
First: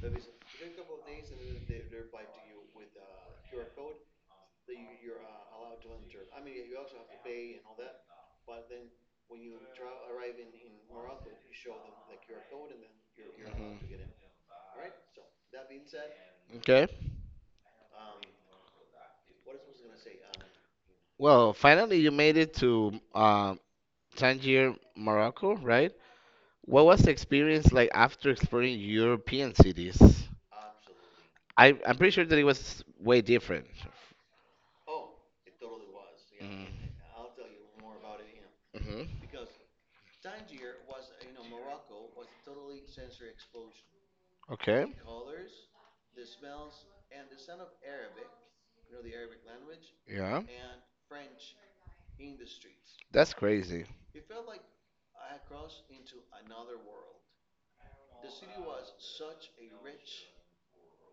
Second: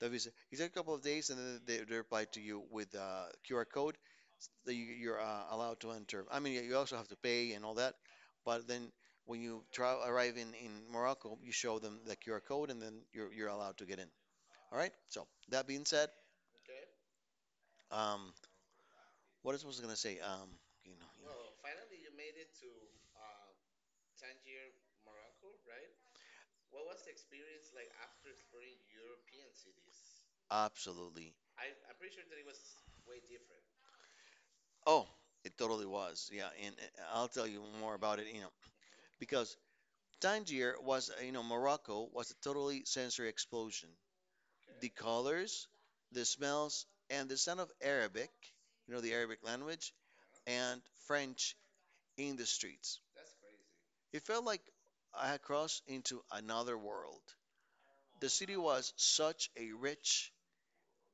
[SPEAKER 1] the visa. You take a couple of days, and then they reply to you with a QR code that you're allowed to enter. I mean, you also have to pay and all that, but then when you travel, arrive in Morocco, you show them the QR code, and then you're allowed to get in.
[SPEAKER 2] Hmm.
[SPEAKER 1] All right. So that being said,
[SPEAKER 2] Okay.
[SPEAKER 1] um, what else was I gonna say? You know, you
[SPEAKER 2] Well,
[SPEAKER 1] know.
[SPEAKER 2] finally
[SPEAKER 1] You
[SPEAKER 2] you
[SPEAKER 1] made
[SPEAKER 2] made
[SPEAKER 1] it.
[SPEAKER 2] it to Tangier, Morocco, right? What was the experience like after exploring European cities?
[SPEAKER 1] Absolutely.
[SPEAKER 2] I'm pretty sure that it was way different.
[SPEAKER 1] Oh, it totally was. Yeah,
[SPEAKER 2] Mm.
[SPEAKER 1] and I'll tell you more about it. You know,
[SPEAKER 2] Hmm.
[SPEAKER 1] because Tangier was, you know, Morocco was a totally sensory explosion.
[SPEAKER 2] Okay.
[SPEAKER 1] The colors, the smells, and the sound of Arabic, you know, the Arabic language,
[SPEAKER 2] Yeah.
[SPEAKER 1] and French in the streets.
[SPEAKER 2] That's crazy.
[SPEAKER 1] It felt like I had crossed into another world. The city was such a rich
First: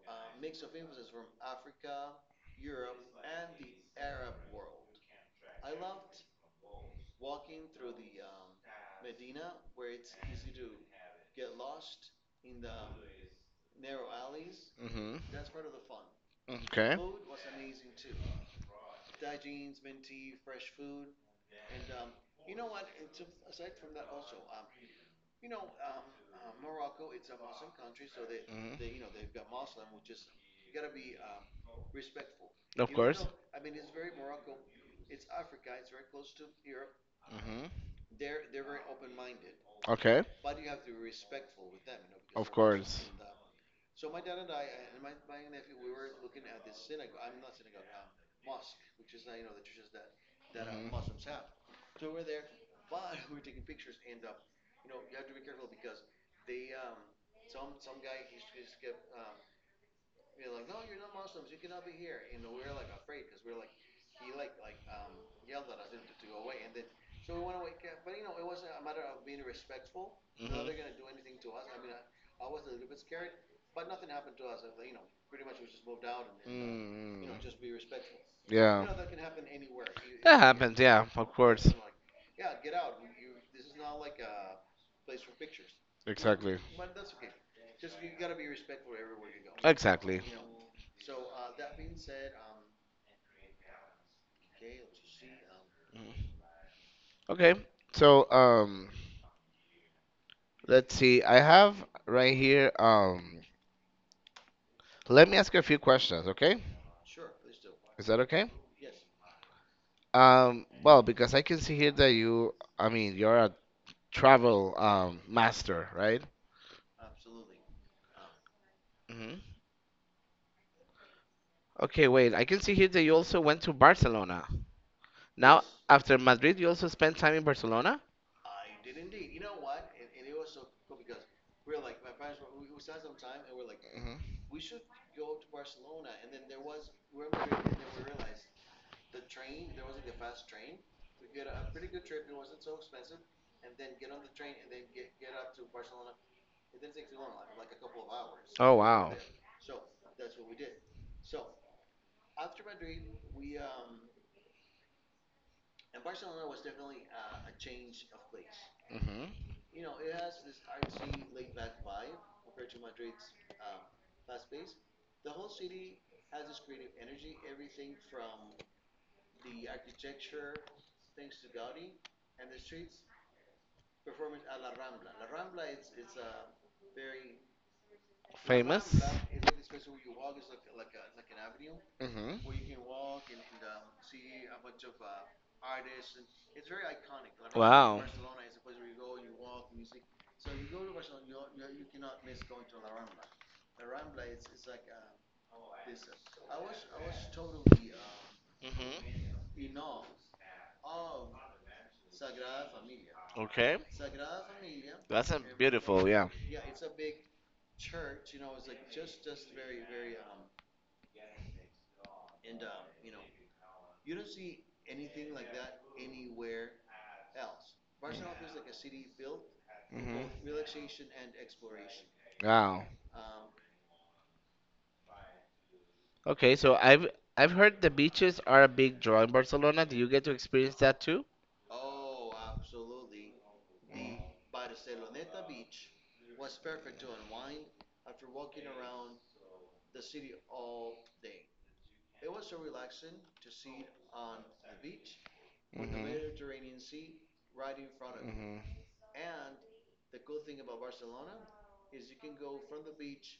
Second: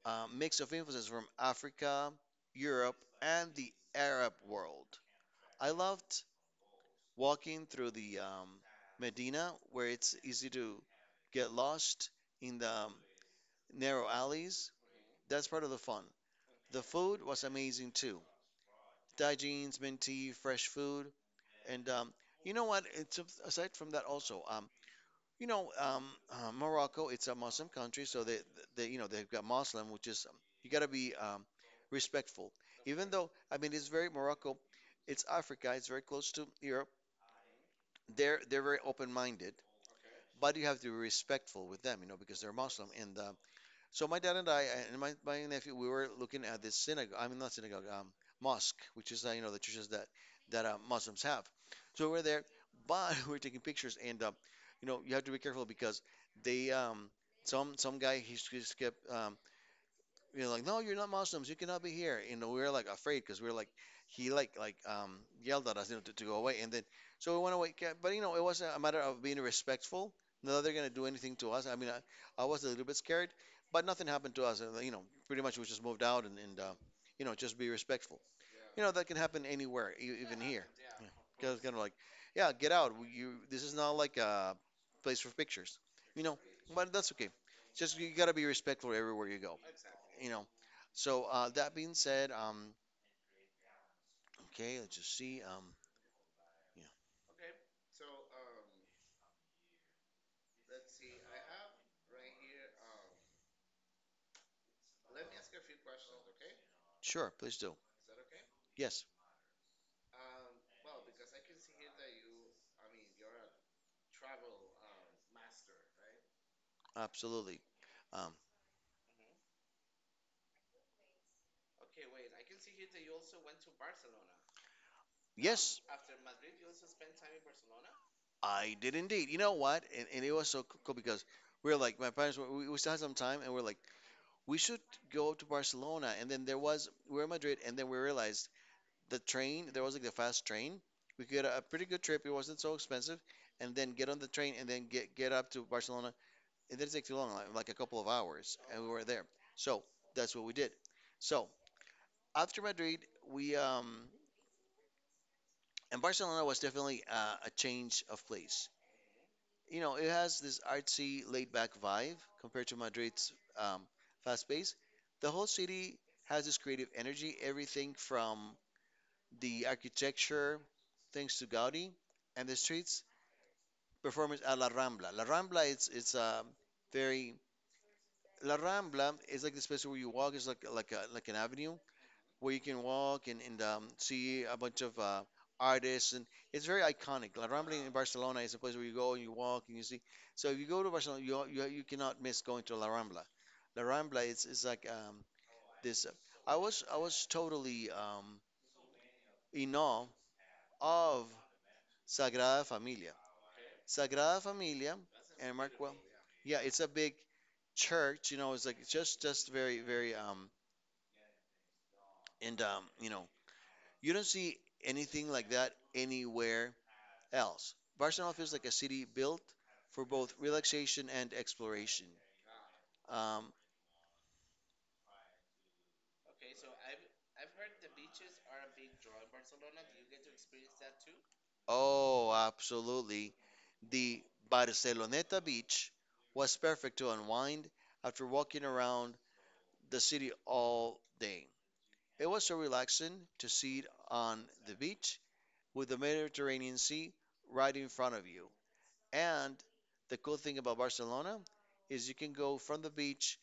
[SPEAKER 1] mix of influences from Africa, Europe, and the Arab world. I loved walking through the Medina, where it's easy to get lost in the narrow alleys.
[SPEAKER 2] Hmm.
[SPEAKER 1] That's part of the fun. The
[SPEAKER 2] Okay.
[SPEAKER 1] food was amazing too. Daijinis, mint tea, fresh food, and, you know what? It's, aside from that also. You know, um, Morocco, it's a Muslim country, so they, you know, they've
[SPEAKER 2] Mhm.
[SPEAKER 1] got Muslim, which is, you got to be respectful.
[SPEAKER 2] Of
[SPEAKER 1] Even
[SPEAKER 2] course.
[SPEAKER 1] though, I mean, it's very Morocco, it's Africa, it's very close to Europe.
[SPEAKER 2] Hmm.
[SPEAKER 1] They're very open-minded,
[SPEAKER 2] Okay.
[SPEAKER 1] but you have to be respectful with them, you know, because
[SPEAKER 2] Of
[SPEAKER 1] they're Muslim, and so my dad and I and my nephew, we were looking at this synagogue. I mean, not synagogue, mosque, which is, you know, the churches that
[SPEAKER 2] course.
[SPEAKER 1] Muslims have.
[SPEAKER 2] Mhm.
[SPEAKER 1] So we're there, but [LAUGHS] we're taking pictures, and you know, you have to be careful because they, some guy, he just kept, you know, like, no, you're not Muslims, you cannot be here. You know, we were like afraid because we were like, he like, yelled at us, you know, to go away, and then so we went away. But you know, it wasn't a matter of being respectful.
[SPEAKER 2] They
[SPEAKER 1] Not that they're gonna
[SPEAKER 2] mm-hmm.
[SPEAKER 1] do anything to us. I mean, I was a little bit scared, but nothing happened to us. You know, pretty much we just moved out, and
[SPEAKER 2] Mm.
[SPEAKER 1] you know, just be respectful.
[SPEAKER 2] You
[SPEAKER 1] You
[SPEAKER 2] yeah,
[SPEAKER 1] know, that can happen anywhere,
[SPEAKER 2] that
[SPEAKER 1] even here.
[SPEAKER 2] happens. Yeah, of
[SPEAKER 1] Because it's
[SPEAKER 2] course. You
[SPEAKER 1] kind of like, yeah, get out. You, this is not like a place for pictures.
[SPEAKER 2] know
[SPEAKER 1] You know,
[SPEAKER 2] exactly.
[SPEAKER 1] but that's okay. Just, you gotta be respectful everywhere you go.
[SPEAKER 2] Exactly.
[SPEAKER 1] Exactly. You know. So that being said, okay, let's just see.
[SPEAKER 2] Mm.
[SPEAKER 1] Yeah,
[SPEAKER 2] Okay. So, let's see. I have right here. Let me ask you a few questions. Okay,
[SPEAKER 1] sure, please do.
[SPEAKER 2] is that okay?
[SPEAKER 1] Yes,
[SPEAKER 2] Well, because I can see here that I mean, you're a travel master, right?
[SPEAKER 1] absolutely. Um,
[SPEAKER 2] Hmm. Okay, wait. I can see here that you also went to Barcelona. Now, yes,
[SPEAKER 1] yes,
[SPEAKER 2] after Madrid, you also spent time in Barcelona?
[SPEAKER 1] I did indeed. You know what? And it was so cool because we were like, my parents were, we still had some time, and we are like,
[SPEAKER 2] Hmm.
[SPEAKER 1] we should go to Barcelona. And then there was, we were in Madrid, and then we realized the train, there was like the fast train. We could get a pretty good trip. It wasn't so expensive, and then get on the train and then get up to Barcelona. It didn't take too long, like a couple of hours,
[SPEAKER 2] Oh,
[SPEAKER 1] and we were
[SPEAKER 2] wow.
[SPEAKER 1] there. So that's what we did. So after Madrid, we and Barcelona was definitely, a change of place.
[SPEAKER 2] Hmm.
[SPEAKER 1] You know, it has this artsy, laid-back vibe compared to Madrid's um, fast pace. The whole city has this creative energy. Everything from the architecture, thanks to Gaudi, and the streets performance at La Rambla. La Rambla it's a very La
[SPEAKER 2] Famous?
[SPEAKER 1] Rambla is like this place where you walk. It's like a, like an avenue
[SPEAKER 2] Hmm.
[SPEAKER 1] where you can walk and, see a bunch of, artists, and it's very iconic. La Rambla in
[SPEAKER 2] Wow.
[SPEAKER 1] Barcelona is a place where you go and you walk and you see. So if you go to Barcelona, you cannot miss going to La Rambla. La Rambla is like, this. I was totally,
[SPEAKER 2] Hmm.
[SPEAKER 1] in awe of Sagrada Familia.
[SPEAKER 2] Okay.
[SPEAKER 1] Sagrada Familia
[SPEAKER 2] That's a
[SPEAKER 1] and Mark. Well,
[SPEAKER 2] beautiful, yeah.
[SPEAKER 1] yeah, it's a big church. You know, it's like just very, and, you know, you don't see anything like that anywhere else. Barcelona feels like a city built for
[SPEAKER 2] Hmm.
[SPEAKER 1] both relaxation and exploration.
[SPEAKER 2] Wow.
[SPEAKER 1] Um,
[SPEAKER 2] Okay, so I've heard the beaches are a big draw in Barcelona. Do you get to experience that too?
[SPEAKER 1] oh, absolutely. The
[SPEAKER 2] Hmm.
[SPEAKER 1] Barceloneta beach was perfect to unwind after walking around the city all day. It was so relaxing to sit on the beach with the
[SPEAKER 2] Hmm.
[SPEAKER 1] Mediterranean Sea right in front of you. And the cool thing about Barcelona is you can go from the beach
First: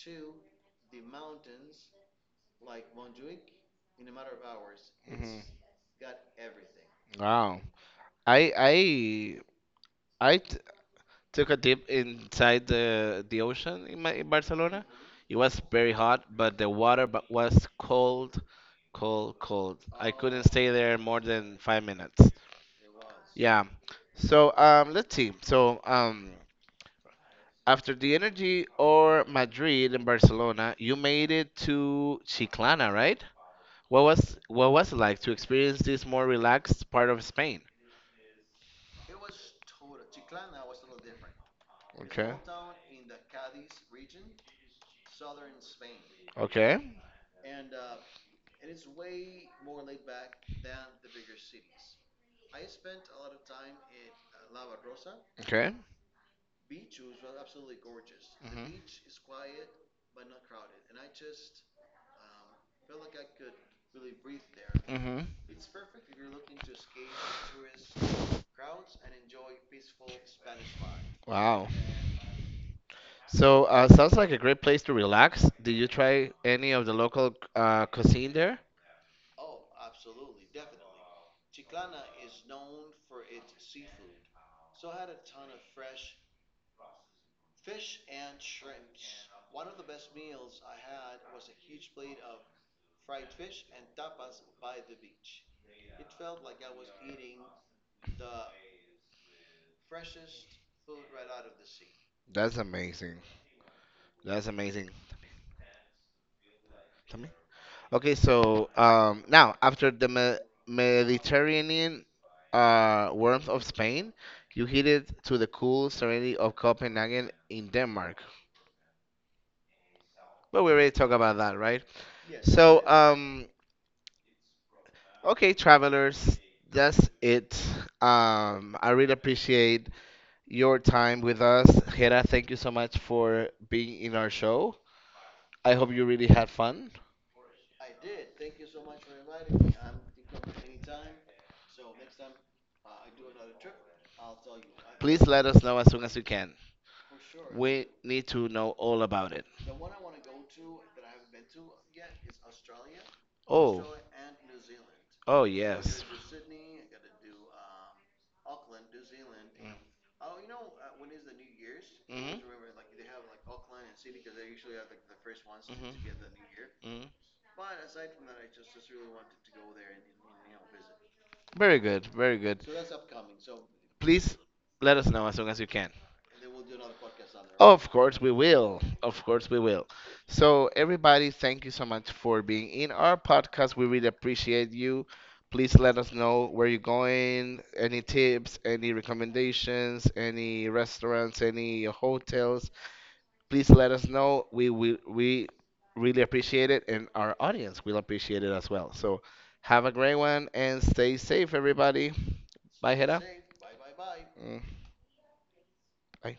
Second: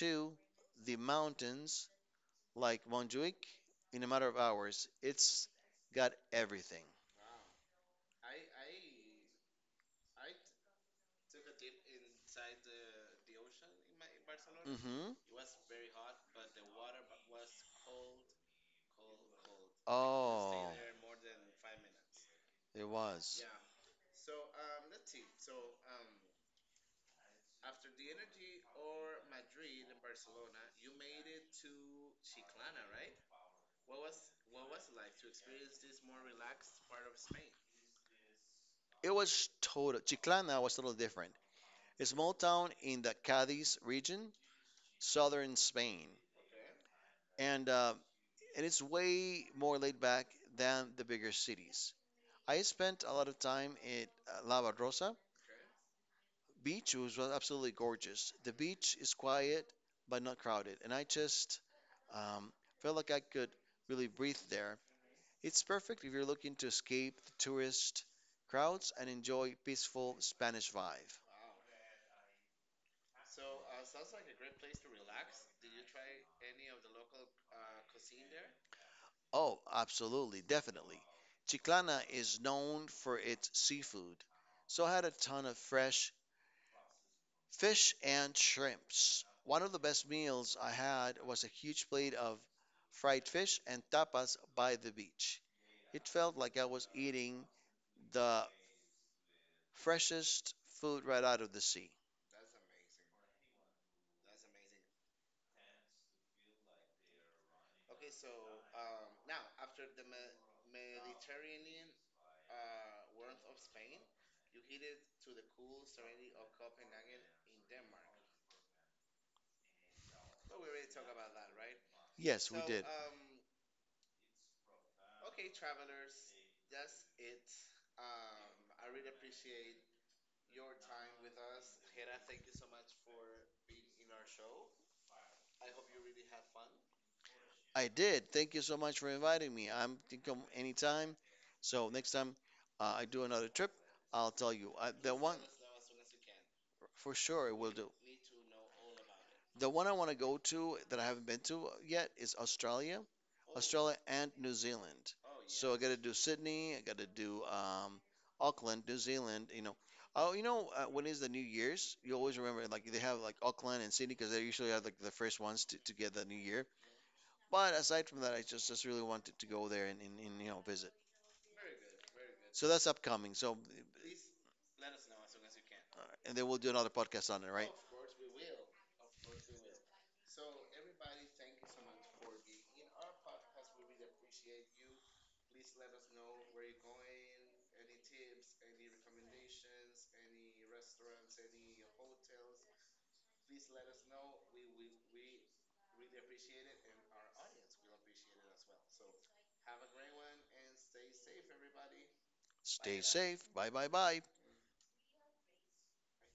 [SPEAKER 1] to the mountains like Montjuic in a matter of hours.
[SPEAKER 2] Hmm.
[SPEAKER 1] It's got everything.
[SPEAKER 2] Wow. I I I t took a dip inside the ocean in Barcelona.
[SPEAKER 1] Hmm.
[SPEAKER 2] It was very hot, but the was cold, cold, cold. I couldn't stay
[SPEAKER 1] Oh,
[SPEAKER 2] there more than 5 minutes.
[SPEAKER 1] it was.
[SPEAKER 2] Yeah. So let's see. So After the energy or Madrid and Barcelona, you made it to Chiclana, right? What was it like to experience this more relaxed part of Spain?
[SPEAKER 1] It was total. Chiclana was a little different. It's a small
[SPEAKER 2] Okay.
[SPEAKER 1] town in the Cadiz region, southern Spain,
[SPEAKER 2] Okay.
[SPEAKER 1] and uh, and it's way more laid back than the bigger cities. I spent a lot of time at La Barrosa,
[SPEAKER 2] Okay.
[SPEAKER 1] beach was absolutely gorgeous. The beach is quiet but not crowded, and I just, um, felt like I could really breathe there.
[SPEAKER 2] Mhm.
[SPEAKER 1] It's perfect if you're looking to escape the tourist crowds and enjoy peaceful Spanish vibe.
[SPEAKER 2] Wow. So sounds like a great place to relax. Did you try any of the local cuisine there?
[SPEAKER 1] Oh, absolutely, definitely. Chiclana is known for its seafood, so I had a ton of fresh fish and shrimps. One of the best meals I had was a huge plate of fried fish and tapas by the beach. It felt like I was eating the freshest food right out of the sea.
[SPEAKER 2] That's amazing. That's amazing. Tell me. Okay, so now after the me- Mediterranean warmth of Spain, you headed to the cool serenity of Copenhagen in Denmark. But we already talked about that, right?
[SPEAKER 1] Yes, we
[SPEAKER 2] So,
[SPEAKER 1] did.
[SPEAKER 2] um, Okay, travelers, that's it. I really appreciate your time with us. Hera, thank you so much for being in our show. I hope you really had fun.
[SPEAKER 1] I did. Thank you so much for inviting me. I'm can come anytime. So next time, I do another trip, I'll tell you. I, the
[SPEAKER 2] Please
[SPEAKER 1] one
[SPEAKER 2] let us know as soon as you can.
[SPEAKER 1] for sure it will
[SPEAKER 2] We
[SPEAKER 1] do.
[SPEAKER 2] need to know all about it.
[SPEAKER 1] The one I want to go to that I haven't been to yet is Australia,
[SPEAKER 2] Oh,
[SPEAKER 1] Australia and New Zealand.
[SPEAKER 2] oh
[SPEAKER 1] So I got to
[SPEAKER 2] yes.
[SPEAKER 1] do Sydney, I got to do, Auckland, New Zealand. You know, oh, you know, when is the New Year's? You always remember
[SPEAKER 2] Mm-hmm.
[SPEAKER 1] like they have like Auckland and Sydney because they usually are like the first ones to get the New Year.
[SPEAKER 2] Hmm.
[SPEAKER 1] But aside from that, I just really wanted to go there and, you know, visit.
[SPEAKER 2] Very good, very good.
[SPEAKER 1] So that's upcoming. So
[SPEAKER 2] Please let us know as soon as you can.
[SPEAKER 1] and then we'll do another podcast on it, right?
[SPEAKER 2] Of course we will. Of course we will. So everybody, thank you so much for being in our podcast. We really appreciate you. Please let us know where you're going, any tips, any recommendations, any restaurants, any hotels. Please let us know. We really appreciate it and our audience will appreciate it as well. So have a great one and stay safe everybody. Bye
[SPEAKER 1] Stay
[SPEAKER 2] Hera.
[SPEAKER 1] safe. Bye bye bye.
[SPEAKER 2] Mm, bye.